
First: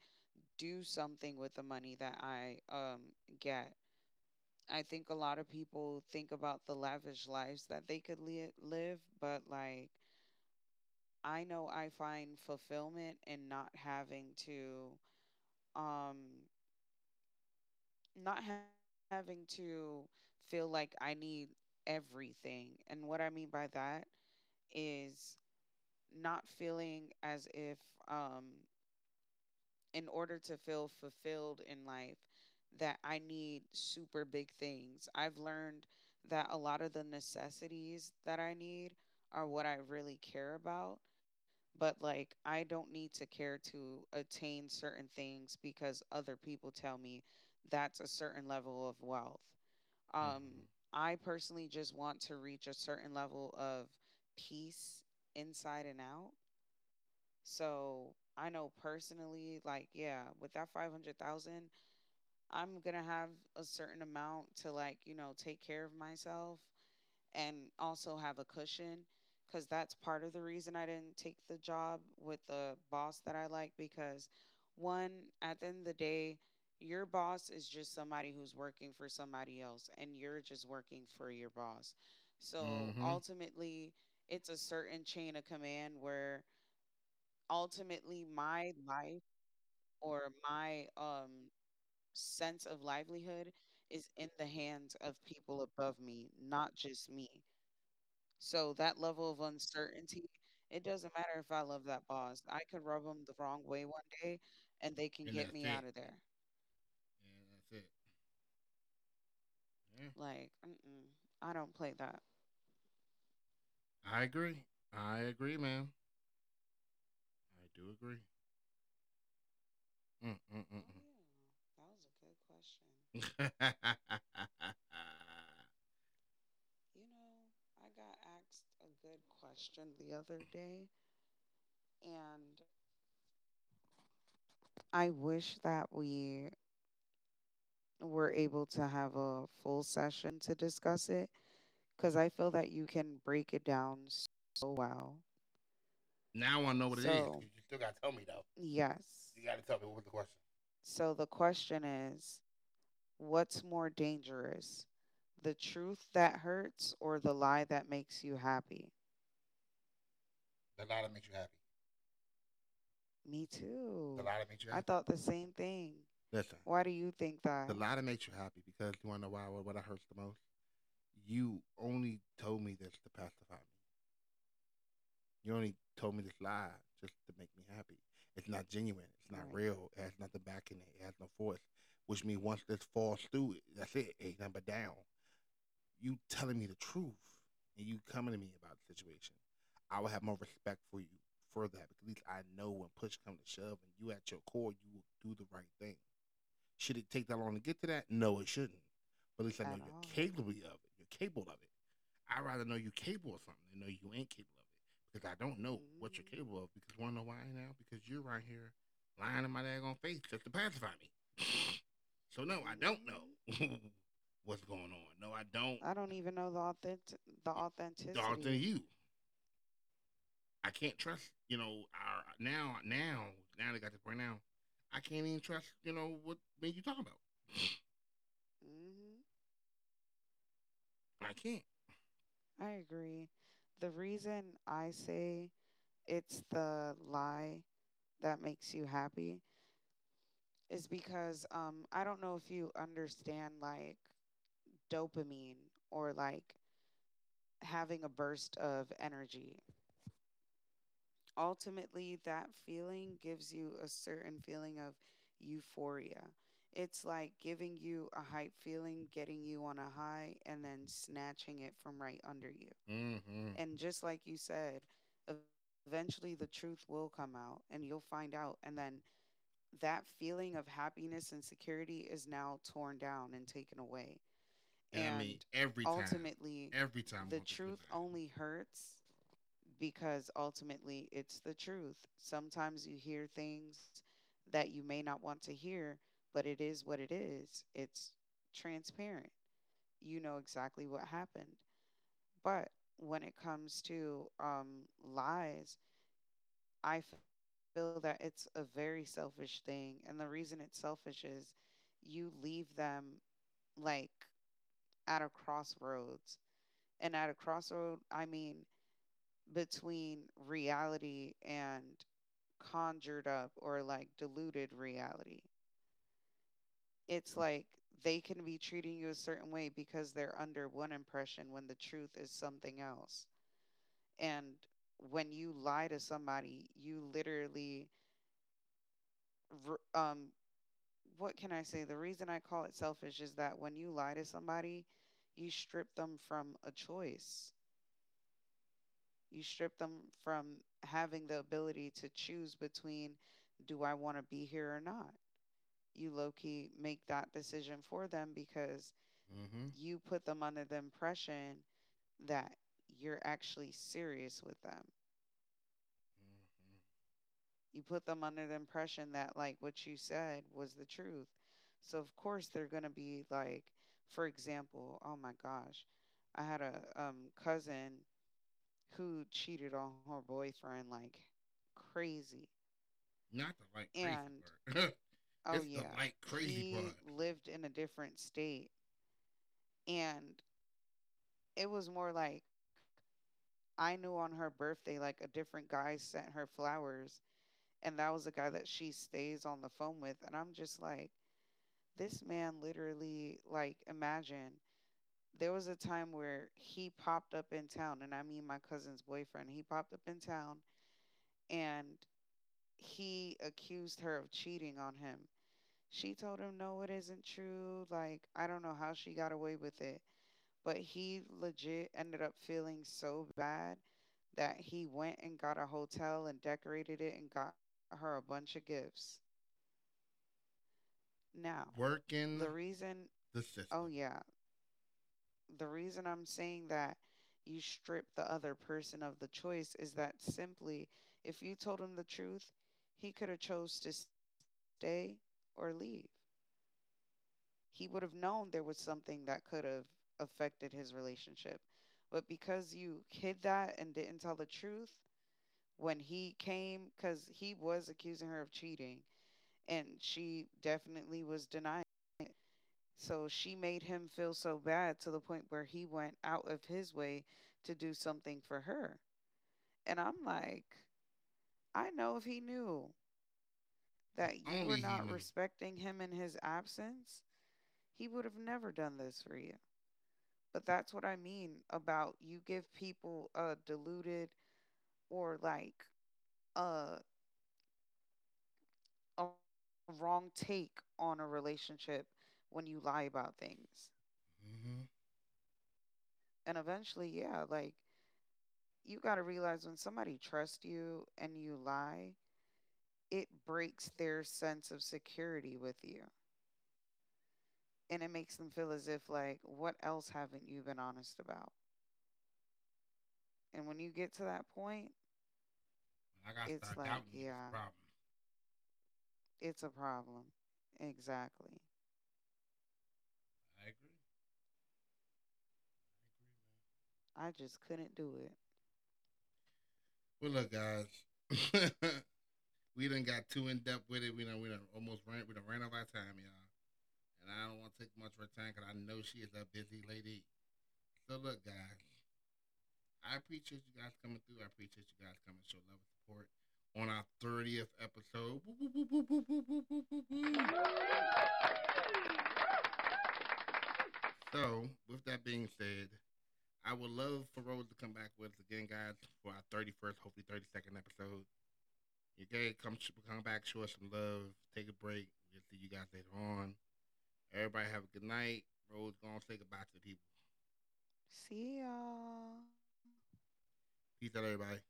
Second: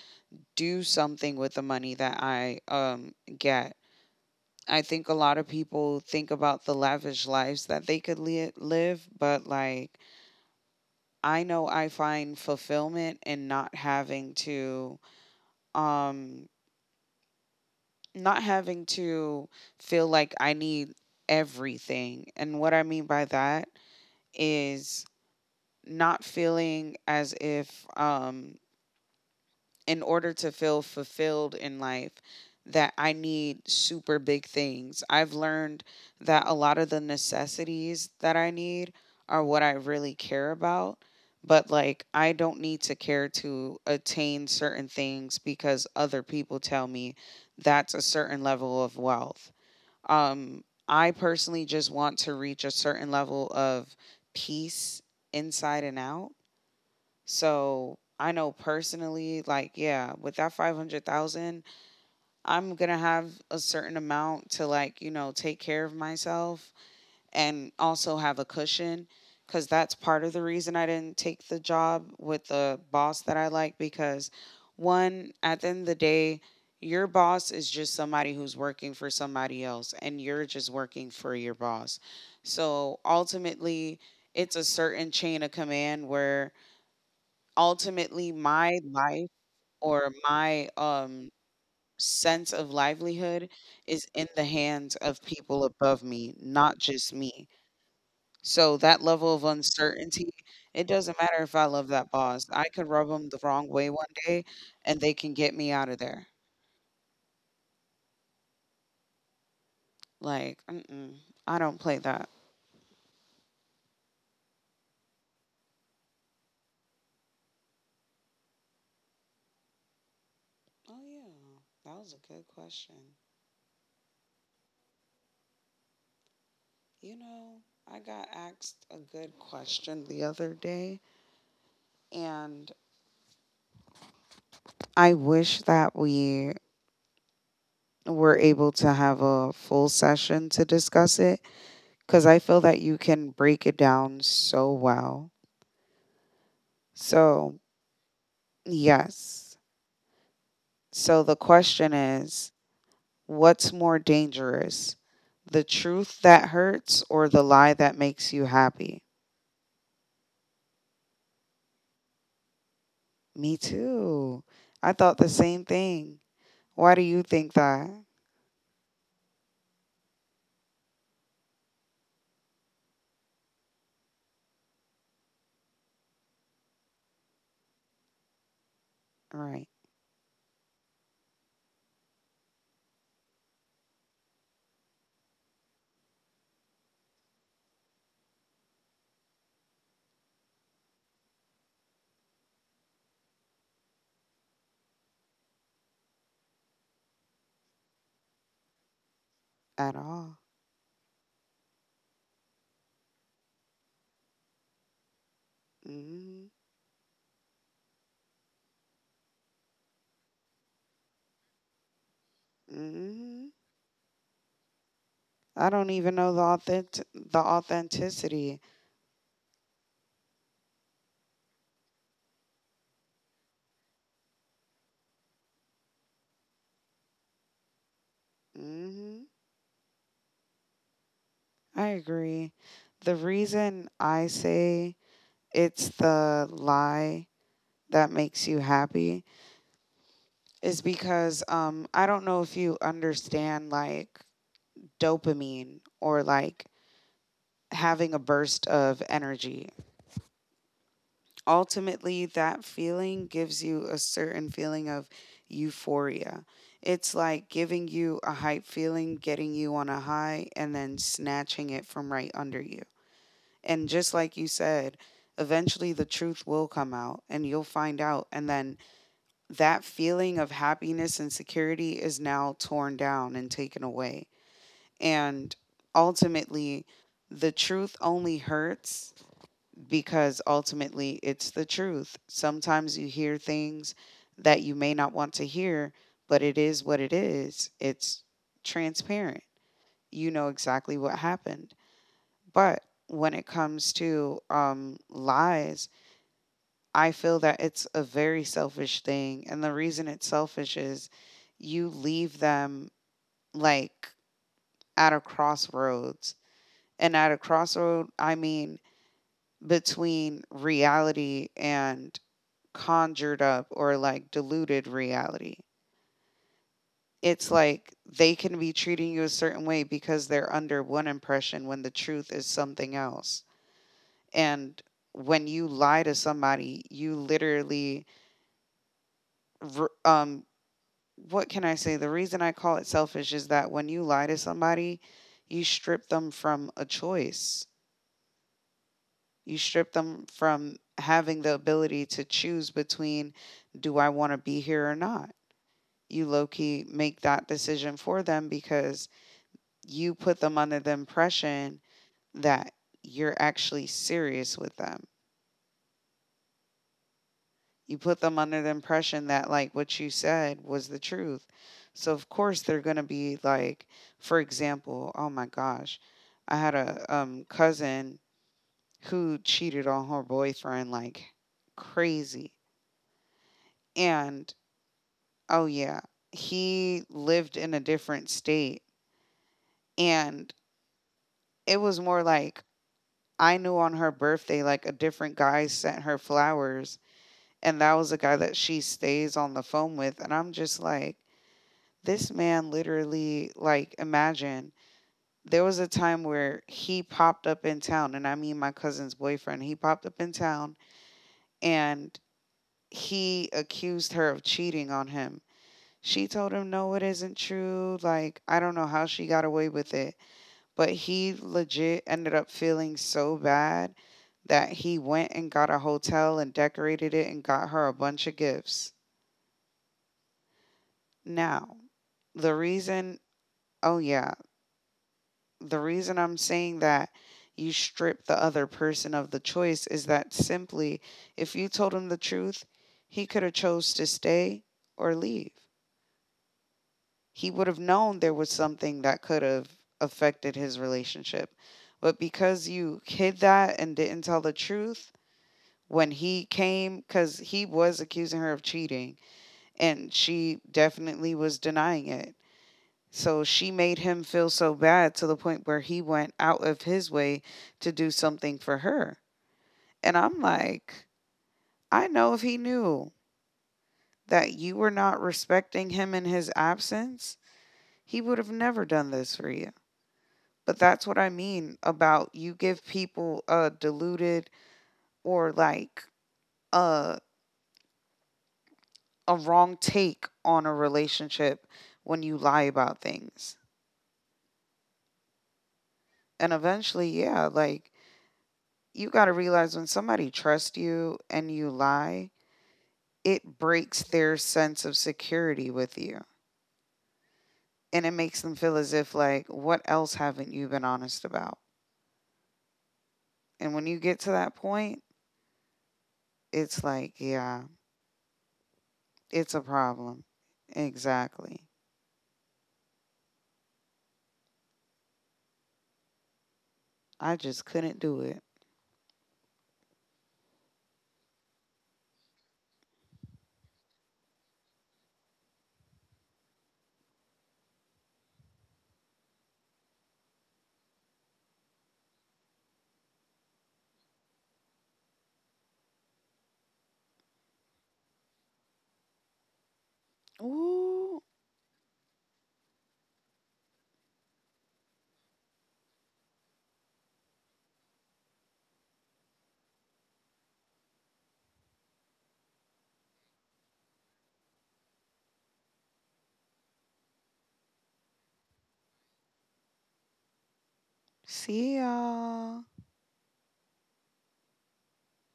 [SPEAKER 1] do
[SPEAKER 2] do
[SPEAKER 1] something
[SPEAKER 2] something with
[SPEAKER 1] with the
[SPEAKER 2] the
[SPEAKER 1] money
[SPEAKER 2] money that
[SPEAKER 1] that
[SPEAKER 2] I
[SPEAKER 1] I
[SPEAKER 2] um,
[SPEAKER 1] um,
[SPEAKER 2] get.
[SPEAKER 1] get. I
[SPEAKER 2] I think
[SPEAKER 1] think
[SPEAKER 2] a
[SPEAKER 1] a lot
[SPEAKER 2] lot of
[SPEAKER 1] of people
[SPEAKER 2] people think
[SPEAKER 1] think
[SPEAKER 2] about
[SPEAKER 1] about
[SPEAKER 2] the
[SPEAKER 1] the
[SPEAKER 2] lavish
[SPEAKER 1] lavish
[SPEAKER 2] lives
[SPEAKER 1] lives
[SPEAKER 2] that
[SPEAKER 1] that
[SPEAKER 2] they
[SPEAKER 1] they
[SPEAKER 2] could
[SPEAKER 1] could
[SPEAKER 2] li-
[SPEAKER 1] li-
[SPEAKER 2] live,
[SPEAKER 1] live,
[SPEAKER 2] but
[SPEAKER 1] but
[SPEAKER 2] like,
[SPEAKER 1] like
[SPEAKER 2] I
[SPEAKER 1] I
[SPEAKER 2] know
[SPEAKER 1] know
[SPEAKER 2] I
[SPEAKER 1] I
[SPEAKER 2] find
[SPEAKER 1] find
[SPEAKER 2] fulfillment
[SPEAKER 1] fulfillment
[SPEAKER 2] in
[SPEAKER 1] in
[SPEAKER 2] not
[SPEAKER 1] not
[SPEAKER 2] having
[SPEAKER 1] having
[SPEAKER 2] to
[SPEAKER 1] to
[SPEAKER 2] um
[SPEAKER 1] um
[SPEAKER 2] not
[SPEAKER 1] not
[SPEAKER 2] ha-
[SPEAKER 1] having
[SPEAKER 2] having
[SPEAKER 1] to
[SPEAKER 2] to
[SPEAKER 1] feel like I
[SPEAKER 2] feel like
[SPEAKER 1] need
[SPEAKER 2] I need
[SPEAKER 1] everything.
[SPEAKER 2] everything.
[SPEAKER 1] And what I
[SPEAKER 2] And
[SPEAKER 1] mean
[SPEAKER 2] what I
[SPEAKER 1] by
[SPEAKER 2] mean by
[SPEAKER 1] that
[SPEAKER 2] that
[SPEAKER 1] is
[SPEAKER 2] is
[SPEAKER 1] not
[SPEAKER 2] not feeling
[SPEAKER 1] feeling
[SPEAKER 2] as
[SPEAKER 1] as
[SPEAKER 2] if
[SPEAKER 1] if
[SPEAKER 2] um
[SPEAKER 1] um
[SPEAKER 2] in
[SPEAKER 1] in
[SPEAKER 2] order
[SPEAKER 1] order
[SPEAKER 2] to
[SPEAKER 1] to
[SPEAKER 2] feel
[SPEAKER 1] feel
[SPEAKER 2] fulfilled
[SPEAKER 1] fulfilled
[SPEAKER 2] in
[SPEAKER 1] in
[SPEAKER 2] life
[SPEAKER 1] life
[SPEAKER 2] that
[SPEAKER 1] that
[SPEAKER 2] I
[SPEAKER 1] I
[SPEAKER 2] need
[SPEAKER 1] need
[SPEAKER 2] super
[SPEAKER 1] super
[SPEAKER 2] big
[SPEAKER 1] big
[SPEAKER 2] things.
[SPEAKER 1] things.
[SPEAKER 2] I've
[SPEAKER 1] I've
[SPEAKER 2] learned
[SPEAKER 1] learned
[SPEAKER 2] that a
[SPEAKER 1] that a
[SPEAKER 2] lot of
[SPEAKER 1] lot
[SPEAKER 2] the
[SPEAKER 1] of the
[SPEAKER 2] necessities
[SPEAKER 1] necessities
[SPEAKER 2] that I
[SPEAKER 1] that I
[SPEAKER 2] need
[SPEAKER 1] need
[SPEAKER 2] are what
[SPEAKER 1] are
[SPEAKER 2] I
[SPEAKER 1] what I
[SPEAKER 2] really
[SPEAKER 1] really
[SPEAKER 2] care
[SPEAKER 1] care
[SPEAKER 2] about,
[SPEAKER 1] about,
[SPEAKER 2] but
[SPEAKER 1] but
[SPEAKER 2] like
[SPEAKER 1] like I
[SPEAKER 2] I
[SPEAKER 1] don't
[SPEAKER 2] don't
[SPEAKER 1] need
[SPEAKER 2] need to
[SPEAKER 1] to
[SPEAKER 2] care
[SPEAKER 1] care
[SPEAKER 2] to
[SPEAKER 1] to
[SPEAKER 2] attain
[SPEAKER 1] attain
[SPEAKER 2] certain
[SPEAKER 1] certain
[SPEAKER 2] things
[SPEAKER 1] things
[SPEAKER 2] because
[SPEAKER 1] because
[SPEAKER 2] other
[SPEAKER 1] other
[SPEAKER 2] people
[SPEAKER 1] people
[SPEAKER 2] tell
[SPEAKER 1] tell
[SPEAKER 2] me
[SPEAKER 1] me
[SPEAKER 2] that's
[SPEAKER 1] that's
[SPEAKER 2] a
[SPEAKER 1] a
[SPEAKER 2] certain
[SPEAKER 1] certain
[SPEAKER 2] level
[SPEAKER 1] level
[SPEAKER 2] of
[SPEAKER 1] of
[SPEAKER 2] wealth.
[SPEAKER 1] wealth.
[SPEAKER 2] Um, Mhm.
[SPEAKER 1] Um I
[SPEAKER 2] I personally
[SPEAKER 1] personally
[SPEAKER 2] just
[SPEAKER 1] just
[SPEAKER 2] want
[SPEAKER 1] want
[SPEAKER 2] to
[SPEAKER 1] to
[SPEAKER 2] reach
[SPEAKER 1] reach
[SPEAKER 2] a
[SPEAKER 1] a certain
[SPEAKER 2] certain level
[SPEAKER 1] level
[SPEAKER 2] of
[SPEAKER 1] of
[SPEAKER 2] peace
[SPEAKER 1] peace
[SPEAKER 2] inside
[SPEAKER 1] inside
[SPEAKER 2] and
[SPEAKER 1] and
[SPEAKER 2] out.
[SPEAKER 1] out. So
[SPEAKER 2] So
[SPEAKER 1] I
[SPEAKER 2] I
[SPEAKER 1] know
[SPEAKER 2] know
[SPEAKER 1] personally,
[SPEAKER 2] personally,
[SPEAKER 1] like,
[SPEAKER 2] like,
[SPEAKER 1] yeah,
[SPEAKER 2] yeah,
[SPEAKER 1] with
[SPEAKER 2] with
[SPEAKER 1] that
[SPEAKER 2] that five hundred thousand,
[SPEAKER 1] five hundred thousand, I'm
[SPEAKER 2] I'm
[SPEAKER 1] going to
[SPEAKER 2] gonna have
[SPEAKER 1] have a
[SPEAKER 2] a
[SPEAKER 1] certain
[SPEAKER 2] certain amount
[SPEAKER 1] amount to,
[SPEAKER 2] to like,
[SPEAKER 1] like, you
[SPEAKER 2] you know,
[SPEAKER 1] know, take
[SPEAKER 2] take care
[SPEAKER 1] care
[SPEAKER 2] of
[SPEAKER 1] of
[SPEAKER 2] myself
[SPEAKER 1] myself
[SPEAKER 2] and
[SPEAKER 1] and
[SPEAKER 2] also
[SPEAKER 1] also
[SPEAKER 2] have
[SPEAKER 1] have
[SPEAKER 2] a
[SPEAKER 1] a
[SPEAKER 2] cushion
[SPEAKER 1] cushion.
[SPEAKER 2] because
[SPEAKER 1] Cause
[SPEAKER 2] that's
[SPEAKER 1] that's
[SPEAKER 2] part
[SPEAKER 1] part
[SPEAKER 2] of
[SPEAKER 1] of
[SPEAKER 2] the
[SPEAKER 1] the
[SPEAKER 2] reason
[SPEAKER 1] reason
[SPEAKER 2] I
[SPEAKER 1] I
[SPEAKER 2] didn't
[SPEAKER 1] didn't
[SPEAKER 2] take
[SPEAKER 1] take
[SPEAKER 2] the
[SPEAKER 1] the
[SPEAKER 2] job
[SPEAKER 1] job
[SPEAKER 2] with
[SPEAKER 1] with
[SPEAKER 2] the
[SPEAKER 1] the boss
[SPEAKER 2] boss that
[SPEAKER 1] that
[SPEAKER 2] I
[SPEAKER 1] I
[SPEAKER 2] like.
[SPEAKER 1] like.
[SPEAKER 2] Because,
[SPEAKER 1] Because,
[SPEAKER 2] one,
[SPEAKER 1] one,
[SPEAKER 2] at
[SPEAKER 1] at
[SPEAKER 2] the
[SPEAKER 1] the
[SPEAKER 2] end
[SPEAKER 1] end
[SPEAKER 2] of
[SPEAKER 1] of
[SPEAKER 2] the
[SPEAKER 1] the
[SPEAKER 2] day,
[SPEAKER 1] day,
[SPEAKER 2] your
[SPEAKER 1] your
[SPEAKER 2] boss
[SPEAKER 1] boss
[SPEAKER 2] is
[SPEAKER 1] is
[SPEAKER 2] just
[SPEAKER 1] just
[SPEAKER 2] somebody
[SPEAKER 1] somebody
[SPEAKER 2] who's
[SPEAKER 1] who's
[SPEAKER 2] working
[SPEAKER 1] working
[SPEAKER 2] for
[SPEAKER 1] for
[SPEAKER 2] somebody
[SPEAKER 1] somebody
[SPEAKER 2] else,
[SPEAKER 1] else,
[SPEAKER 2] and
[SPEAKER 1] and
[SPEAKER 2] you're
[SPEAKER 1] you're
[SPEAKER 2] just
[SPEAKER 1] just
[SPEAKER 2] working
[SPEAKER 1] working
[SPEAKER 2] for
[SPEAKER 1] for
[SPEAKER 2] your
[SPEAKER 1] your
[SPEAKER 2] boss.
[SPEAKER 1] boss.
[SPEAKER 2] So,
[SPEAKER 1] So
[SPEAKER 2] mm-hmm, ultimately,
[SPEAKER 1] ultimately,
[SPEAKER 2] it's
[SPEAKER 1] it's
[SPEAKER 2] a
[SPEAKER 1] a
[SPEAKER 2] certain
[SPEAKER 1] certain
[SPEAKER 2] chain
[SPEAKER 1] chain
[SPEAKER 2] of
[SPEAKER 1] of
[SPEAKER 2] command
[SPEAKER 1] command
[SPEAKER 2] where
[SPEAKER 1] where
[SPEAKER 2] ultimately
[SPEAKER 1] ultimately
[SPEAKER 2] my
[SPEAKER 1] my
[SPEAKER 2] life
[SPEAKER 1] life or
[SPEAKER 2] or
[SPEAKER 1] my
[SPEAKER 2] my
[SPEAKER 1] um
[SPEAKER 2] um,
[SPEAKER 1] sense
[SPEAKER 2] sense
[SPEAKER 1] of
[SPEAKER 2] of
[SPEAKER 1] livelihood
[SPEAKER 2] livelihood
[SPEAKER 1] is
[SPEAKER 2] is
[SPEAKER 1] in
[SPEAKER 2] in
[SPEAKER 1] the
[SPEAKER 2] the
[SPEAKER 1] hands
[SPEAKER 2] hands of
[SPEAKER 1] of people
[SPEAKER 2] people above
[SPEAKER 1] above
[SPEAKER 2] me,
[SPEAKER 1] me, not
[SPEAKER 2] not
[SPEAKER 1] just
[SPEAKER 2] just me.
[SPEAKER 1] me.
[SPEAKER 2] So
[SPEAKER 1] So
[SPEAKER 2] that
[SPEAKER 1] that level
[SPEAKER 2] level of
[SPEAKER 1] of uncertainty,
[SPEAKER 2] uncertainty, it
[SPEAKER 1] it
[SPEAKER 2] doesn't
[SPEAKER 1] doesn't
[SPEAKER 2] matter
[SPEAKER 1] matter if
[SPEAKER 2] if I
[SPEAKER 1] I love
[SPEAKER 2] love that
[SPEAKER 1] that
[SPEAKER 2] boss.
[SPEAKER 1] boss.
[SPEAKER 2] I
[SPEAKER 1] I
[SPEAKER 2] could
[SPEAKER 1] could rub
[SPEAKER 2] rub them
[SPEAKER 1] them
[SPEAKER 2] the
[SPEAKER 1] the
[SPEAKER 2] wrong
[SPEAKER 1] wrong
[SPEAKER 2] way
[SPEAKER 1] way one
[SPEAKER 2] one day
[SPEAKER 1] day
[SPEAKER 2] and
[SPEAKER 1] and
[SPEAKER 2] they
[SPEAKER 1] they
[SPEAKER 2] can,
[SPEAKER 1] can
[SPEAKER 2] and get,
[SPEAKER 1] get
[SPEAKER 2] that's me
[SPEAKER 1] me
[SPEAKER 2] out
[SPEAKER 1] out
[SPEAKER 2] it. Of
[SPEAKER 1] of
[SPEAKER 2] there.
[SPEAKER 1] there.
[SPEAKER 2] And that's it. Yeah. Like,
[SPEAKER 1] Like
[SPEAKER 2] mm-mm,
[SPEAKER 1] mm-mm,
[SPEAKER 2] I
[SPEAKER 1] I
[SPEAKER 2] don't
[SPEAKER 1] don't play
[SPEAKER 2] play that.
[SPEAKER 1] that.
[SPEAKER 2] I agree. I agree, man. I do agree. Mm, mm, mm,
[SPEAKER 1] Oh yeah,
[SPEAKER 2] Oh, yeah. That
[SPEAKER 1] that
[SPEAKER 2] was
[SPEAKER 1] was
[SPEAKER 2] a
[SPEAKER 1] a
[SPEAKER 2] good
[SPEAKER 1] good question.
[SPEAKER 2] question. Mm. You
[SPEAKER 1] You
[SPEAKER 2] know,
[SPEAKER 1] know,
[SPEAKER 2] I
[SPEAKER 1] I
[SPEAKER 2] got
[SPEAKER 1] got
[SPEAKER 2] asked
[SPEAKER 1] asked
[SPEAKER 2] a
[SPEAKER 1] a
[SPEAKER 2] good
[SPEAKER 1] good
[SPEAKER 2] question
[SPEAKER 1] question
[SPEAKER 2] the
[SPEAKER 1] the
[SPEAKER 2] other
[SPEAKER 1] other
[SPEAKER 2] day,
[SPEAKER 1] day,
[SPEAKER 2] and
[SPEAKER 1] and I
[SPEAKER 2] I
[SPEAKER 1] wish
[SPEAKER 2] wish
[SPEAKER 1] that
[SPEAKER 2] that
[SPEAKER 1] we
[SPEAKER 2] we
[SPEAKER 1] we're
[SPEAKER 2] we're
[SPEAKER 1] able
[SPEAKER 2] able
[SPEAKER 1] to
[SPEAKER 2] to
[SPEAKER 1] have
[SPEAKER 2] have
[SPEAKER 1] a
[SPEAKER 2] a
[SPEAKER 1] full
[SPEAKER 2] full session
[SPEAKER 1] session
[SPEAKER 2] to
[SPEAKER 1] to
[SPEAKER 2] discuss
[SPEAKER 1] discuss
[SPEAKER 2] it
[SPEAKER 1] it because
[SPEAKER 2] because
[SPEAKER 1] I
[SPEAKER 2] I
[SPEAKER 1] feel
[SPEAKER 2] feel
[SPEAKER 1] that
[SPEAKER 2] that you
[SPEAKER 1] you can
[SPEAKER 2] can break
[SPEAKER 1] break
[SPEAKER 2] it
[SPEAKER 1] it
[SPEAKER 2] down
[SPEAKER 1] down so
[SPEAKER 2] so well.
[SPEAKER 1] well.
[SPEAKER 2] Now I know what so, it is. So,
[SPEAKER 1] So,
[SPEAKER 2] you still gotta tell me though. Yes. You
[SPEAKER 1] yes.
[SPEAKER 2] gotta tell me what was the question.
[SPEAKER 1] So
[SPEAKER 2] So the
[SPEAKER 1] the question
[SPEAKER 2] question is,
[SPEAKER 1] is, what's
[SPEAKER 2] what's more
[SPEAKER 1] more
[SPEAKER 2] dangerous?
[SPEAKER 1] dangerous?
[SPEAKER 2] The
[SPEAKER 1] The
[SPEAKER 2] truth
[SPEAKER 1] truth
[SPEAKER 2] that
[SPEAKER 1] that hurts
[SPEAKER 2] hurts or
[SPEAKER 1] or
[SPEAKER 2] the
[SPEAKER 1] the
[SPEAKER 2] lie
[SPEAKER 1] lie that
[SPEAKER 2] that makes
[SPEAKER 1] makes
[SPEAKER 2] you
[SPEAKER 1] you
[SPEAKER 2] happy?
[SPEAKER 1] happy?
[SPEAKER 2] The lie that makes you happy.
[SPEAKER 1] Me
[SPEAKER 2] Me too. The
[SPEAKER 1] too.
[SPEAKER 2] lie that makes you happy.
[SPEAKER 1] I
[SPEAKER 2] I thought
[SPEAKER 1] thought
[SPEAKER 2] the
[SPEAKER 1] the
[SPEAKER 2] same
[SPEAKER 1] same
[SPEAKER 2] thing.
[SPEAKER 1] thing.
[SPEAKER 2] Listen, why
[SPEAKER 1] Why
[SPEAKER 2] do
[SPEAKER 1] do you
[SPEAKER 2] you
[SPEAKER 1] think
[SPEAKER 2] think that? The
[SPEAKER 1] that?
[SPEAKER 2] lie that makes you happy because you wanna know why what, what hurts the most? You only told me this to pacify me. You only told me this lie just to make me happy. It's not genuine.
[SPEAKER 1] Right.
[SPEAKER 2] It's not, right, real. It has nothing back in it. It has no force. Which means once this falls through, it- that's it. It ain't number down. You telling me the truth and you coming to me about the situation. I will have more respect for you for that because at least I know when push comes to shove and you at your core, you will do the right thing. Should it take that long to get to that? No, it shouldn't.
[SPEAKER 1] At
[SPEAKER 2] But at least I
[SPEAKER 1] all.
[SPEAKER 2] know you're capable of it. You're capable of it. I'd rather know you capable of something than know you ain't capable of it because I don't know,
[SPEAKER 1] Hmm.
[SPEAKER 2] mm-hmm, what you're capable of. Because you want to know why now? Because you're right here lying in my daggone face just to pacify me. So no, I
[SPEAKER 1] Hmm.
[SPEAKER 2] don't know, what's going
[SPEAKER 1] I
[SPEAKER 2] on.
[SPEAKER 1] don't
[SPEAKER 2] No, I
[SPEAKER 1] even know
[SPEAKER 2] don't.
[SPEAKER 1] the
[SPEAKER 2] I don't even
[SPEAKER 1] authentic
[SPEAKER 2] know the
[SPEAKER 1] the
[SPEAKER 2] authentic the
[SPEAKER 1] authenticity.
[SPEAKER 2] authenticity. The authentic you. I can't trust. You know, our, now, now, now they got this right now. I can't even trust. You know what man you talking about?
[SPEAKER 1] Hmm.
[SPEAKER 2] Mhm.
[SPEAKER 1] I
[SPEAKER 2] I can't.
[SPEAKER 1] agree. The
[SPEAKER 2] I agree.
[SPEAKER 1] reason I
[SPEAKER 2] The reason
[SPEAKER 1] say
[SPEAKER 2] I
[SPEAKER 1] it's
[SPEAKER 2] say
[SPEAKER 1] the
[SPEAKER 2] it's
[SPEAKER 1] lie
[SPEAKER 2] the lie
[SPEAKER 1] that makes you
[SPEAKER 2] that makes
[SPEAKER 1] happy
[SPEAKER 2] you happy
[SPEAKER 1] is
[SPEAKER 2] is
[SPEAKER 1] because
[SPEAKER 2] because
[SPEAKER 1] um I
[SPEAKER 2] um
[SPEAKER 1] don't
[SPEAKER 2] I
[SPEAKER 1] know
[SPEAKER 2] don't
[SPEAKER 1] if
[SPEAKER 2] know
[SPEAKER 1] you
[SPEAKER 2] if you
[SPEAKER 1] understand,
[SPEAKER 2] understand
[SPEAKER 1] like,
[SPEAKER 2] like dopamine
[SPEAKER 1] dopamine or
[SPEAKER 2] or
[SPEAKER 1] like
[SPEAKER 2] like
[SPEAKER 1] having a
[SPEAKER 2] having a
[SPEAKER 1] burst
[SPEAKER 2] burst
[SPEAKER 1] of
[SPEAKER 2] of
[SPEAKER 1] energy.
[SPEAKER 2] energy.
[SPEAKER 1] Ultimately,
[SPEAKER 2] Ultimately, that
[SPEAKER 1] that feeling
[SPEAKER 2] feeling
[SPEAKER 1] gives
[SPEAKER 2] gives
[SPEAKER 1] you
[SPEAKER 2] you
[SPEAKER 1] a
[SPEAKER 2] a
[SPEAKER 1] certain
[SPEAKER 2] certain
[SPEAKER 1] feeling
[SPEAKER 2] feeling
[SPEAKER 1] of
[SPEAKER 2] of euphoria.
[SPEAKER 1] euphoria. It's
[SPEAKER 2] It's like
[SPEAKER 1] like giving
[SPEAKER 2] giving
[SPEAKER 1] you
[SPEAKER 2] you
[SPEAKER 1] a
[SPEAKER 2] a
[SPEAKER 1] hype
[SPEAKER 2] hype
[SPEAKER 1] feeling,
[SPEAKER 2] feeling,
[SPEAKER 1] getting
[SPEAKER 2] getting
[SPEAKER 1] you
[SPEAKER 2] you
[SPEAKER 1] on
[SPEAKER 2] on
[SPEAKER 1] a
[SPEAKER 2] a
[SPEAKER 1] high
[SPEAKER 2] high,
[SPEAKER 1] and
[SPEAKER 2] and then
[SPEAKER 1] then snatching
[SPEAKER 2] snatching
[SPEAKER 1] it
[SPEAKER 2] it
[SPEAKER 1] from
[SPEAKER 2] from
[SPEAKER 1] right
[SPEAKER 2] right
[SPEAKER 1] under
[SPEAKER 2] under
[SPEAKER 1] you.
[SPEAKER 2] you. Mm-hmm.
[SPEAKER 1] And
[SPEAKER 2] And
[SPEAKER 1] just
[SPEAKER 2] just like
[SPEAKER 1] like you
[SPEAKER 2] you said,
[SPEAKER 1] said, eventually the truth
[SPEAKER 2] eventually the
[SPEAKER 1] will come
[SPEAKER 2] truth
[SPEAKER 1] out
[SPEAKER 2] will
[SPEAKER 1] and
[SPEAKER 2] come
[SPEAKER 1] you'll
[SPEAKER 2] out and
[SPEAKER 1] find
[SPEAKER 2] you'll
[SPEAKER 1] out. And
[SPEAKER 2] find out.
[SPEAKER 1] then
[SPEAKER 2] And then
[SPEAKER 1] that
[SPEAKER 2] that
[SPEAKER 1] feeling of
[SPEAKER 2] feeling of
[SPEAKER 1] happiness and
[SPEAKER 2] happiness and
[SPEAKER 1] security is
[SPEAKER 2] security is
[SPEAKER 1] now
[SPEAKER 2] now
[SPEAKER 1] torn
[SPEAKER 2] torn
[SPEAKER 1] down
[SPEAKER 2] down
[SPEAKER 1] and
[SPEAKER 2] and
[SPEAKER 1] taken
[SPEAKER 2] taken
[SPEAKER 1] away.
[SPEAKER 2] away. And, and I mean,
[SPEAKER 1] And
[SPEAKER 2] every time, ultimately,
[SPEAKER 1] ultimately,
[SPEAKER 2] time, every time
[SPEAKER 1] the
[SPEAKER 2] the
[SPEAKER 1] truth
[SPEAKER 2] truth
[SPEAKER 1] only
[SPEAKER 2] only
[SPEAKER 1] hurts
[SPEAKER 2] hurts
[SPEAKER 1] because
[SPEAKER 2] because
[SPEAKER 1] ultimately
[SPEAKER 2] ultimately
[SPEAKER 1] it's
[SPEAKER 2] it's
[SPEAKER 1] the
[SPEAKER 2] the truth.
[SPEAKER 1] truth. Sometimes
[SPEAKER 2] Sometimes
[SPEAKER 1] you
[SPEAKER 2] you
[SPEAKER 1] hear
[SPEAKER 2] hear things
[SPEAKER 1] things that you
[SPEAKER 2] that
[SPEAKER 1] may
[SPEAKER 2] you
[SPEAKER 1] not
[SPEAKER 2] may
[SPEAKER 1] want
[SPEAKER 2] not
[SPEAKER 1] to
[SPEAKER 2] want to
[SPEAKER 1] hear,
[SPEAKER 2] hear,
[SPEAKER 1] but it
[SPEAKER 2] but it
[SPEAKER 1] is what
[SPEAKER 2] is
[SPEAKER 1] it
[SPEAKER 2] what it
[SPEAKER 1] is.
[SPEAKER 2] is.
[SPEAKER 1] It's
[SPEAKER 2] It's
[SPEAKER 1] transparent.
[SPEAKER 2] transparent.
[SPEAKER 1] You
[SPEAKER 2] You
[SPEAKER 1] know
[SPEAKER 2] know
[SPEAKER 1] exactly
[SPEAKER 2] exactly
[SPEAKER 1] what
[SPEAKER 2] what happened.
[SPEAKER 1] happened. But
[SPEAKER 2] But
[SPEAKER 1] when
[SPEAKER 2] when
[SPEAKER 1] it
[SPEAKER 2] it
[SPEAKER 1] comes
[SPEAKER 2] comes
[SPEAKER 1] to,
[SPEAKER 2] to um,
[SPEAKER 1] um, lies,
[SPEAKER 2] lies,
[SPEAKER 1] I
[SPEAKER 2] I
[SPEAKER 1] feel that it's a
[SPEAKER 2] feel that
[SPEAKER 1] very
[SPEAKER 2] it's a
[SPEAKER 1] selfish
[SPEAKER 2] very
[SPEAKER 1] thing, and the
[SPEAKER 2] selfish
[SPEAKER 1] reason
[SPEAKER 2] thing.
[SPEAKER 1] it's
[SPEAKER 2] And the reason
[SPEAKER 1] selfish
[SPEAKER 2] it's
[SPEAKER 1] is
[SPEAKER 2] selfish is
[SPEAKER 1] you leave
[SPEAKER 2] you leave
[SPEAKER 1] them,
[SPEAKER 2] them,
[SPEAKER 1] like,
[SPEAKER 2] like,
[SPEAKER 1] at a
[SPEAKER 2] at a
[SPEAKER 1] crossroads,
[SPEAKER 2] crossroads.
[SPEAKER 1] and
[SPEAKER 2] And
[SPEAKER 1] at a
[SPEAKER 2] at a
[SPEAKER 1] crossroad,
[SPEAKER 2] crossroad,
[SPEAKER 1] I
[SPEAKER 2] I mean
[SPEAKER 1] mean
[SPEAKER 2] between
[SPEAKER 1] between reality
[SPEAKER 2] reality and
[SPEAKER 1] and conjured
[SPEAKER 2] conjured up
[SPEAKER 1] up or,
[SPEAKER 2] or like
[SPEAKER 1] like,
[SPEAKER 2] diluted
[SPEAKER 1] diluted
[SPEAKER 2] reality.
[SPEAKER 1] reality. It's
[SPEAKER 2] It's like
[SPEAKER 1] like
[SPEAKER 2] they
[SPEAKER 1] they can
[SPEAKER 2] can
[SPEAKER 1] be
[SPEAKER 2] be
[SPEAKER 1] treating
[SPEAKER 2] treating
[SPEAKER 1] you
[SPEAKER 2] you
[SPEAKER 1] a
[SPEAKER 2] a
[SPEAKER 1] certain
[SPEAKER 2] certain
[SPEAKER 1] way
[SPEAKER 2] way because
[SPEAKER 1] because they're
[SPEAKER 2] they're
[SPEAKER 1] under
[SPEAKER 2] under
[SPEAKER 1] one
[SPEAKER 2] one impression
[SPEAKER 1] impression
[SPEAKER 2] when
[SPEAKER 1] when
[SPEAKER 2] the
[SPEAKER 1] the truth
[SPEAKER 2] truth is
[SPEAKER 1] is something
[SPEAKER 2] something else.
[SPEAKER 1] else.
[SPEAKER 2] And
[SPEAKER 1] And
[SPEAKER 2] when
[SPEAKER 1] when
[SPEAKER 2] you
[SPEAKER 1] you
[SPEAKER 2] lie
[SPEAKER 1] lie
[SPEAKER 2] to
[SPEAKER 1] to
[SPEAKER 2] somebody,
[SPEAKER 1] somebody, you
[SPEAKER 2] you literally
[SPEAKER 1] literally, um,
[SPEAKER 2] um
[SPEAKER 1] what
[SPEAKER 2] what
[SPEAKER 1] can
[SPEAKER 2] can
[SPEAKER 1] I
[SPEAKER 2] I
[SPEAKER 1] say?
[SPEAKER 2] say?
[SPEAKER 1] The
[SPEAKER 2] The
[SPEAKER 1] reason
[SPEAKER 2] reason
[SPEAKER 1] I
[SPEAKER 2] I call
[SPEAKER 1] call
[SPEAKER 2] it
[SPEAKER 1] it
[SPEAKER 2] selfish
[SPEAKER 1] selfish
[SPEAKER 2] is
[SPEAKER 1] is
[SPEAKER 2] that
[SPEAKER 1] that when
[SPEAKER 2] when
[SPEAKER 1] you
[SPEAKER 2] you lie
[SPEAKER 1] lie
[SPEAKER 2] to
[SPEAKER 1] to
[SPEAKER 2] somebody,
[SPEAKER 1] somebody,
[SPEAKER 2] you
[SPEAKER 1] you
[SPEAKER 2] strip
[SPEAKER 1] strip
[SPEAKER 2] them
[SPEAKER 1] them
[SPEAKER 2] from
[SPEAKER 1] from
[SPEAKER 2] a
[SPEAKER 1] a
[SPEAKER 2] choice.
[SPEAKER 1] choice.
[SPEAKER 2] You
[SPEAKER 1] You
[SPEAKER 2] strip
[SPEAKER 1] strip
[SPEAKER 2] them
[SPEAKER 1] them
[SPEAKER 2] from
[SPEAKER 1] from
[SPEAKER 2] having
[SPEAKER 1] having
[SPEAKER 2] the
[SPEAKER 1] the
[SPEAKER 2] ability
[SPEAKER 1] ability
[SPEAKER 2] to
[SPEAKER 1] to
[SPEAKER 2] choose
[SPEAKER 1] choose
[SPEAKER 2] between
[SPEAKER 1] between,
[SPEAKER 2] do
[SPEAKER 1] do
[SPEAKER 2] I
[SPEAKER 1] I
[SPEAKER 2] want to
[SPEAKER 1] want to
[SPEAKER 2] be
[SPEAKER 1] be
[SPEAKER 2] here
[SPEAKER 1] here
[SPEAKER 2] or
[SPEAKER 1] or
[SPEAKER 2] not?
[SPEAKER 1] not?
[SPEAKER 2] You
[SPEAKER 1] You
[SPEAKER 2] low
[SPEAKER 1] low
[SPEAKER 2] key
[SPEAKER 1] key
[SPEAKER 2] make
[SPEAKER 1] make
[SPEAKER 2] that
[SPEAKER 1] that
[SPEAKER 2] decision
[SPEAKER 1] decision
[SPEAKER 2] for
[SPEAKER 1] for
[SPEAKER 2] them
[SPEAKER 1] them
[SPEAKER 2] because,
[SPEAKER 1] because
[SPEAKER 2] mm-hmm, you
[SPEAKER 1] you
[SPEAKER 2] put
[SPEAKER 1] put
[SPEAKER 2] them
[SPEAKER 1] them
[SPEAKER 2] under
[SPEAKER 1] under
[SPEAKER 2] the
[SPEAKER 1] the
[SPEAKER 2] impression
[SPEAKER 1] impression
[SPEAKER 2] that
[SPEAKER 1] that
[SPEAKER 2] you're
[SPEAKER 1] you're
[SPEAKER 2] actually
[SPEAKER 1] actually
[SPEAKER 2] serious
[SPEAKER 1] serious
[SPEAKER 2] with
[SPEAKER 1] with
[SPEAKER 2] them.
[SPEAKER 1] them.
[SPEAKER 2] Mm-hmm. You
[SPEAKER 1] You
[SPEAKER 2] put
[SPEAKER 1] put
[SPEAKER 2] them
[SPEAKER 1] them
[SPEAKER 2] under
[SPEAKER 1] under
[SPEAKER 2] the
[SPEAKER 1] the
[SPEAKER 2] impression
[SPEAKER 1] impression
[SPEAKER 2] that
[SPEAKER 1] that
[SPEAKER 2] like
[SPEAKER 1] like
[SPEAKER 2] what
[SPEAKER 1] what
[SPEAKER 2] you
[SPEAKER 1] you
[SPEAKER 2] said
[SPEAKER 1] said
[SPEAKER 2] was
[SPEAKER 1] was
[SPEAKER 2] the
[SPEAKER 1] the
[SPEAKER 2] truth.
[SPEAKER 1] truth.
[SPEAKER 2] So
[SPEAKER 1] So
[SPEAKER 2] of
[SPEAKER 1] of
[SPEAKER 2] course
[SPEAKER 1] course
[SPEAKER 2] they're
[SPEAKER 1] they're going
[SPEAKER 2] gonna
[SPEAKER 1] to
[SPEAKER 2] be
[SPEAKER 1] be
[SPEAKER 2] like,
[SPEAKER 1] like,
[SPEAKER 2] for
[SPEAKER 1] for
[SPEAKER 2] example,
[SPEAKER 1] example,
[SPEAKER 2] oh
[SPEAKER 1] oh
[SPEAKER 2] my
[SPEAKER 1] my
[SPEAKER 2] gosh,
[SPEAKER 1] gosh,
[SPEAKER 2] I
[SPEAKER 1] I
[SPEAKER 2] had
[SPEAKER 1] had
[SPEAKER 2] a
[SPEAKER 1] a
[SPEAKER 2] um
[SPEAKER 1] um
[SPEAKER 2] cousin
[SPEAKER 1] cousin
[SPEAKER 2] who
[SPEAKER 1] who
[SPEAKER 2] cheated
[SPEAKER 1] cheated
[SPEAKER 2] on
[SPEAKER 1] on her
[SPEAKER 2] her
[SPEAKER 1] boyfriend
[SPEAKER 2] boyfriend like
[SPEAKER 1] like crazy.
[SPEAKER 2] crazy. Not the like crazy
[SPEAKER 1] And
[SPEAKER 2] And part.
[SPEAKER 1] oh
[SPEAKER 2] Oh it's yeah,
[SPEAKER 1] yeah,
[SPEAKER 2] the like crazy he
[SPEAKER 1] he
[SPEAKER 2] part.
[SPEAKER 1] lived
[SPEAKER 2] Lived
[SPEAKER 1] in
[SPEAKER 2] in
[SPEAKER 1] a
[SPEAKER 2] a
[SPEAKER 1] different
[SPEAKER 2] different state
[SPEAKER 1] state
[SPEAKER 2] and
[SPEAKER 1] and it
[SPEAKER 2] it was
[SPEAKER 1] was more
[SPEAKER 2] more like
[SPEAKER 1] like I knew on
[SPEAKER 2] I
[SPEAKER 1] her
[SPEAKER 2] knew on her
[SPEAKER 1] birthday, like, a
[SPEAKER 2] birthday like
[SPEAKER 1] different
[SPEAKER 2] a
[SPEAKER 1] guy
[SPEAKER 2] different
[SPEAKER 1] sent
[SPEAKER 2] guy
[SPEAKER 1] her
[SPEAKER 2] sent her
[SPEAKER 1] flowers
[SPEAKER 2] flowers
[SPEAKER 1] and that was
[SPEAKER 2] and
[SPEAKER 1] a
[SPEAKER 2] that
[SPEAKER 1] guy
[SPEAKER 2] was the
[SPEAKER 1] that
[SPEAKER 2] guy that
[SPEAKER 1] she
[SPEAKER 2] she
[SPEAKER 1] stays on
[SPEAKER 2] stays
[SPEAKER 1] the
[SPEAKER 2] on the
[SPEAKER 1] phone
[SPEAKER 2] phone
[SPEAKER 1] with
[SPEAKER 2] with
[SPEAKER 1] and
[SPEAKER 2] and
[SPEAKER 1] I'm
[SPEAKER 2] I'm
[SPEAKER 1] just
[SPEAKER 2] just
[SPEAKER 1] like,
[SPEAKER 2] like
[SPEAKER 1] this
[SPEAKER 2] this man
[SPEAKER 1] man
[SPEAKER 2] literally
[SPEAKER 1] literally,
[SPEAKER 2] like
[SPEAKER 1] like,
[SPEAKER 2] imagine
[SPEAKER 1] imagine
[SPEAKER 2] there
[SPEAKER 1] there
[SPEAKER 2] was
[SPEAKER 1] was
[SPEAKER 2] a
[SPEAKER 1] a time
[SPEAKER 2] time where
[SPEAKER 1] where he
[SPEAKER 2] he popped
[SPEAKER 1] popped
[SPEAKER 2] up
[SPEAKER 1] up
[SPEAKER 2] in
[SPEAKER 1] in
[SPEAKER 2] town,
[SPEAKER 1] town,
[SPEAKER 2] and
[SPEAKER 1] and
[SPEAKER 2] I
[SPEAKER 1] I
[SPEAKER 2] mean
[SPEAKER 1] mean
[SPEAKER 2] my
[SPEAKER 1] my
[SPEAKER 2] cousin's
[SPEAKER 1] cousin's
[SPEAKER 2] boyfriend,
[SPEAKER 1] boyfriend,
[SPEAKER 2] he
[SPEAKER 1] he
[SPEAKER 2] popped
[SPEAKER 1] popped
[SPEAKER 2] up
[SPEAKER 1] up
[SPEAKER 2] in
[SPEAKER 1] in
[SPEAKER 2] town
[SPEAKER 1] town
[SPEAKER 2] and
[SPEAKER 1] and he
[SPEAKER 2] he
[SPEAKER 1] accused
[SPEAKER 2] accused
[SPEAKER 1] her
[SPEAKER 2] her
[SPEAKER 1] of
[SPEAKER 2] of cheating
[SPEAKER 1] cheating
[SPEAKER 2] on
[SPEAKER 1] on
[SPEAKER 2] him.
[SPEAKER 1] him.
[SPEAKER 2] She
[SPEAKER 1] She
[SPEAKER 2] told
[SPEAKER 1] told
[SPEAKER 2] him
[SPEAKER 1] him,
[SPEAKER 2] no
[SPEAKER 1] no,
[SPEAKER 2] it
[SPEAKER 1] it isn't
[SPEAKER 2] isn't true,
[SPEAKER 1] true.
[SPEAKER 2] like
[SPEAKER 1] Like,
[SPEAKER 2] I
[SPEAKER 1] I
[SPEAKER 2] don't
[SPEAKER 1] don't know
[SPEAKER 2] know how
[SPEAKER 1] how
[SPEAKER 2] she
[SPEAKER 1] she
[SPEAKER 2] got
[SPEAKER 1] got
[SPEAKER 2] away
[SPEAKER 1] away
[SPEAKER 2] with
[SPEAKER 1] with
[SPEAKER 2] it,
[SPEAKER 1] it.
[SPEAKER 2] but
[SPEAKER 1] But
[SPEAKER 2] he
[SPEAKER 1] he
[SPEAKER 2] legit
[SPEAKER 1] legit
[SPEAKER 2] ended
[SPEAKER 1] ended
[SPEAKER 2] up
[SPEAKER 1] up
[SPEAKER 2] feeling
[SPEAKER 1] feeling so
[SPEAKER 2] so bad
[SPEAKER 1] bad
[SPEAKER 2] that
[SPEAKER 1] that he
[SPEAKER 2] he went
[SPEAKER 1] went
[SPEAKER 2] and
[SPEAKER 1] and
[SPEAKER 2] got
[SPEAKER 1] got
[SPEAKER 2] a
[SPEAKER 1] a
[SPEAKER 2] hotel
[SPEAKER 1] hotel and
[SPEAKER 2] and decorated
[SPEAKER 1] decorated
[SPEAKER 2] it
[SPEAKER 1] it
[SPEAKER 2] and
[SPEAKER 1] and
[SPEAKER 2] got
[SPEAKER 1] got her a bunch
[SPEAKER 2] her a
[SPEAKER 1] of
[SPEAKER 2] bunch of
[SPEAKER 1] gifts.
[SPEAKER 2] gifts.
[SPEAKER 1] Now,
[SPEAKER 2] Now Working
[SPEAKER 1] the
[SPEAKER 2] the reason
[SPEAKER 1] reason,
[SPEAKER 2] the system.
[SPEAKER 1] oh,
[SPEAKER 2] Oh yeah,
[SPEAKER 1] yeah,
[SPEAKER 2] the
[SPEAKER 1] the reason
[SPEAKER 2] reason I'm
[SPEAKER 1] I'm
[SPEAKER 2] saying
[SPEAKER 1] saying
[SPEAKER 2] that
[SPEAKER 1] that
[SPEAKER 2] you
[SPEAKER 1] you
[SPEAKER 2] strip
[SPEAKER 1] strip the
[SPEAKER 2] the other
[SPEAKER 1] other
[SPEAKER 2] person
[SPEAKER 1] person
[SPEAKER 2] of
[SPEAKER 1] of
[SPEAKER 2] the
[SPEAKER 1] the choice
[SPEAKER 2] choice is
[SPEAKER 1] is
[SPEAKER 2] that
[SPEAKER 1] that simply
[SPEAKER 2] simply
[SPEAKER 1] if
[SPEAKER 2] if you
[SPEAKER 1] you told
[SPEAKER 2] told
[SPEAKER 1] him
[SPEAKER 2] him
[SPEAKER 1] the
[SPEAKER 2] the truth,
[SPEAKER 1] truth,
[SPEAKER 2] he
[SPEAKER 1] he
[SPEAKER 2] could
[SPEAKER 1] could have
[SPEAKER 2] have
[SPEAKER 1] chose
[SPEAKER 2] chose to
[SPEAKER 1] to stay or
[SPEAKER 2] stay
[SPEAKER 1] leave.
[SPEAKER 2] or leave.
[SPEAKER 1] He would have
[SPEAKER 2] He would
[SPEAKER 1] known
[SPEAKER 2] have
[SPEAKER 1] there was
[SPEAKER 2] known there was
[SPEAKER 1] something that
[SPEAKER 2] something
[SPEAKER 1] could
[SPEAKER 2] that
[SPEAKER 1] have
[SPEAKER 2] could have
[SPEAKER 1] affected his
[SPEAKER 2] affected his
[SPEAKER 1] relationship.
[SPEAKER 2] relationship.
[SPEAKER 1] But
[SPEAKER 2] But
[SPEAKER 1] because
[SPEAKER 2] because
[SPEAKER 1] you
[SPEAKER 2] you
[SPEAKER 1] hid
[SPEAKER 2] hid
[SPEAKER 1] that
[SPEAKER 2] that
[SPEAKER 1] and
[SPEAKER 2] and
[SPEAKER 1] didn't
[SPEAKER 2] didn't
[SPEAKER 1] tell
[SPEAKER 2] tell
[SPEAKER 1] the
[SPEAKER 2] the truth
[SPEAKER 1] truth when
[SPEAKER 2] when
[SPEAKER 1] he
[SPEAKER 2] he
[SPEAKER 1] came
[SPEAKER 2] came
[SPEAKER 1] cuz
[SPEAKER 2] cuz
[SPEAKER 1] he
[SPEAKER 2] he
[SPEAKER 1] was
[SPEAKER 2] was
[SPEAKER 1] accusing
[SPEAKER 2] accusing
[SPEAKER 1] her
[SPEAKER 2] her
[SPEAKER 1] of
[SPEAKER 2] of cheating
[SPEAKER 1] cheating
[SPEAKER 2] and
[SPEAKER 1] and she
[SPEAKER 2] she
[SPEAKER 1] definitely
[SPEAKER 2] definitely
[SPEAKER 1] was
[SPEAKER 2] was denying.
[SPEAKER 1] denying it. So
[SPEAKER 2] So she
[SPEAKER 1] she
[SPEAKER 2] made
[SPEAKER 1] made him
[SPEAKER 2] him feel
[SPEAKER 1] feel
[SPEAKER 2] so
[SPEAKER 1] so
[SPEAKER 2] bad
[SPEAKER 1] bad to
[SPEAKER 2] to
[SPEAKER 1] the
[SPEAKER 2] the point
[SPEAKER 1] point
[SPEAKER 2] where
[SPEAKER 1] where
[SPEAKER 2] he
[SPEAKER 1] he
[SPEAKER 2] went
[SPEAKER 1] went
[SPEAKER 2] out
[SPEAKER 1] out
[SPEAKER 2] of
[SPEAKER 1] of
[SPEAKER 2] his
[SPEAKER 1] his
[SPEAKER 2] way
[SPEAKER 1] way to
[SPEAKER 2] to do
[SPEAKER 1] do
[SPEAKER 2] something
[SPEAKER 1] something for
[SPEAKER 2] for her.
[SPEAKER 1] her.
[SPEAKER 2] And
[SPEAKER 1] And
[SPEAKER 2] I'm
[SPEAKER 1] I'm
[SPEAKER 2] like,
[SPEAKER 1] like,
[SPEAKER 2] I
[SPEAKER 1] I
[SPEAKER 2] know
[SPEAKER 1] know
[SPEAKER 2] if
[SPEAKER 1] if
[SPEAKER 2] he
[SPEAKER 1] he
[SPEAKER 2] knew
[SPEAKER 1] knew
[SPEAKER 2] that
[SPEAKER 1] that
[SPEAKER 2] you were
[SPEAKER 1] you
[SPEAKER 2] Only
[SPEAKER 1] were
[SPEAKER 2] he
[SPEAKER 1] not
[SPEAKER 2] not knew. Respecting
[SPEAKER 1] respecting
[SPEAKER 2] him
[SPEAKER 1] him
[SPEAKER 2] in
[SPEAKER 1] in
[SPEAKER 2] his
[SPEAKER 1] his
[SPEAKER 2] absence,
[SPEAKER 1] absence,
[SPEAKER 2] he
[SPEAKER 1] he would
[SPEAKER 2] would have
[SPEAKER 1] have
[SPEAKER 2] never
[SPEAKER 1] never
[SPEAKER 2] done
[SPEAKER 1] done
[SPEAKER 2] this
[SPEAKER 1] this for
[SPEAKER 2] for you.
[SPEAKER 1] you. But
[SPEAKER 2] But that's
[SPEAKER 1] that's
[SPEAKER 2] what
[SPEAKER 1] what I
[SPEAKER 2] I mean
[SPEAKER 1] mean
[SPEAKER 2] about
[SPEAKER 1] about
[SPEAKER 2] you
[SPEAKER 1] you give
[SPEAKER 2] give people
[SPEAKER 1] people
[SPEAKER 2] a
[SPEAKER 1] a
[SPEAKER 2] diluted
[SPEAKER 1] diluted
[SPEAKER 2] or
[SPEAKER 1] or
[SPEAKER 2] like
[SPEAKER 1] like
[SPEAKER 2] a
[SPEAKER 1] a
[SPEAKER 2] a
[SPEAKER 1] a wrong
[SPEAKER 2] wrong take
[SPEAKER 1] take on
[SPEAKER 2] on
[SPEAKER 1] a
[SPEAKER 2] a relationship
[SPEAKER 1] relationship when
[SPEAKER 2] when
[SPEAKER 1] you
[SPEAKER 2] you
[SPEAKER 1] lie
[SPEAKER 2] lie
[SPEAKER 1] about
[SPEAKER 2] about
[SPEAKER 1] things.
[SPEAKER 2] things. Hmm.
[SPEAKER 1] And
[SPEAKER 2] And
[SPEAKER 1] eventually,
[SPEAKER 2] eventually,
[SPEAKER 1] yeah,
[SPEAKER 2] yeah, like
[SPEAKER 1] like you
[SPEAKER 2] you
[SPEAKER 1] got
[SPEAKER 2] got
[SPEAKER 1] to
[SPEAKER 2] to
[SPEAKER 1] realize
[SPEAKER 2] realize
[SPEAKER 1] when
[SPEAKER 2] when somebody
[SPEAKER 1] somebody trusts
[SPEAKER 2] trusts you
[SPEAKER 1] you and
[SPEAKER 2] and
[SPEAKER 1] you
[SPEAKER 2] you lie,
[SPEAKER 1] lie,
[SPEAKER 2] it
[SPEAKER 1] it breaks
[SPEAKER 2] breaks
[SPEAKER 1] their
[SPEAKER 2] their
[SPEAKER 1] sense
[SPEAKER 2] sense
[SPEAKER 1] of
[SPEAKER 2] of
[SPEAKER 1] security
[SPEAKER 2] security with
[SPEAKER 1] with
[SPEAKER 2] you.
[SPEAKER 1] you. And
[SPEAKER 2] And
[SPEAKER 1] it
[SPEAKER 2] it
[SPEAKER 1] makes
[SPEAKER 2] makes
[SPEAKER 1] them
[SPEAKER 2] them
[SPEAKER 1] feel
[SPEAKER 2] feel
[SPEAKER 1] as
[SPEAKER 2] as if,
[SPEAKER 1] if,
[SPEAKER 2] like,
[SPEAKER 1] like, what
[SPEAKER 2] what else
[SPEAKER 1] else haven't
[SPEAKER 2] haven't you
[SPEAKER 1] you been
[SPEAKER 2] been
[SPEAKER 1] honest
[SPEAKER 2] honest
[SPEAKER 1] about?
[SPEAKER 2] about? And
[SPEAKER 1] And when
[SPEAKER 2] when you
[SPEAKER 1] you get
[SPEAKER 2] get
[SPEAKER 1] to
[SPEAKER 2] to that
[SPEAKER 1] that
[SPEAKER 2] point,
[SPEAKER 1] point,
[SPEAKER 2] I got
[SPEAKER 1] it's
[SPEAKER 2] It's like, doubting
[SPEAKER 1] like,
[SPEAKER 2] this yeah.
[SPEAKER 1] yeah,
[SPEAKER 2] It's
[SPEAKER 1] it's a
[SPEAKER 2] a it's a
[SPEAKER 1] problem.
[SPEAKER 2] problem.
[SPEAKER 1] Exactly.
[SPEAKER 2] Exactly. I agree.
[SPEAKER 1] I
[SPEAKER 2] I
[SPEAKER 1] just
[SPEAKER 2] just
[SPEAKER 1] couldn't
[SPEAKER 2] couldn't
[SPEAKER 1] do
[SPEAKER 2] do
[SPEAKER 1] it.
[SPEAKER 2] it. Well, look, guys, we done got too in depth with it. We done, we done almost ran, we done ran out of our time, y'all. And I don't want to take much of her time because I know she is a busy lady. So look, guys, I appreciate you guys coming through. I appreciate you guys coming to show love and support on our thirtieth episode.
[SPEAKER 1] Ooh,
[SPEAKER 2] So, with that being said, I would love for Rose to come back with us again, guys, for our thirty-first, hopefully thirty-second episode. You guys come, Come back, show us some love, take a break. We'll see you guys later on. Everybody have a good night. Rose, go on say goodbye to the people.
[SPEAKER 1] see
[SPEAKER 2] See
[SPEAKER 1] y'all.
[SPEAKER 2] y'all. Peace out, everybody.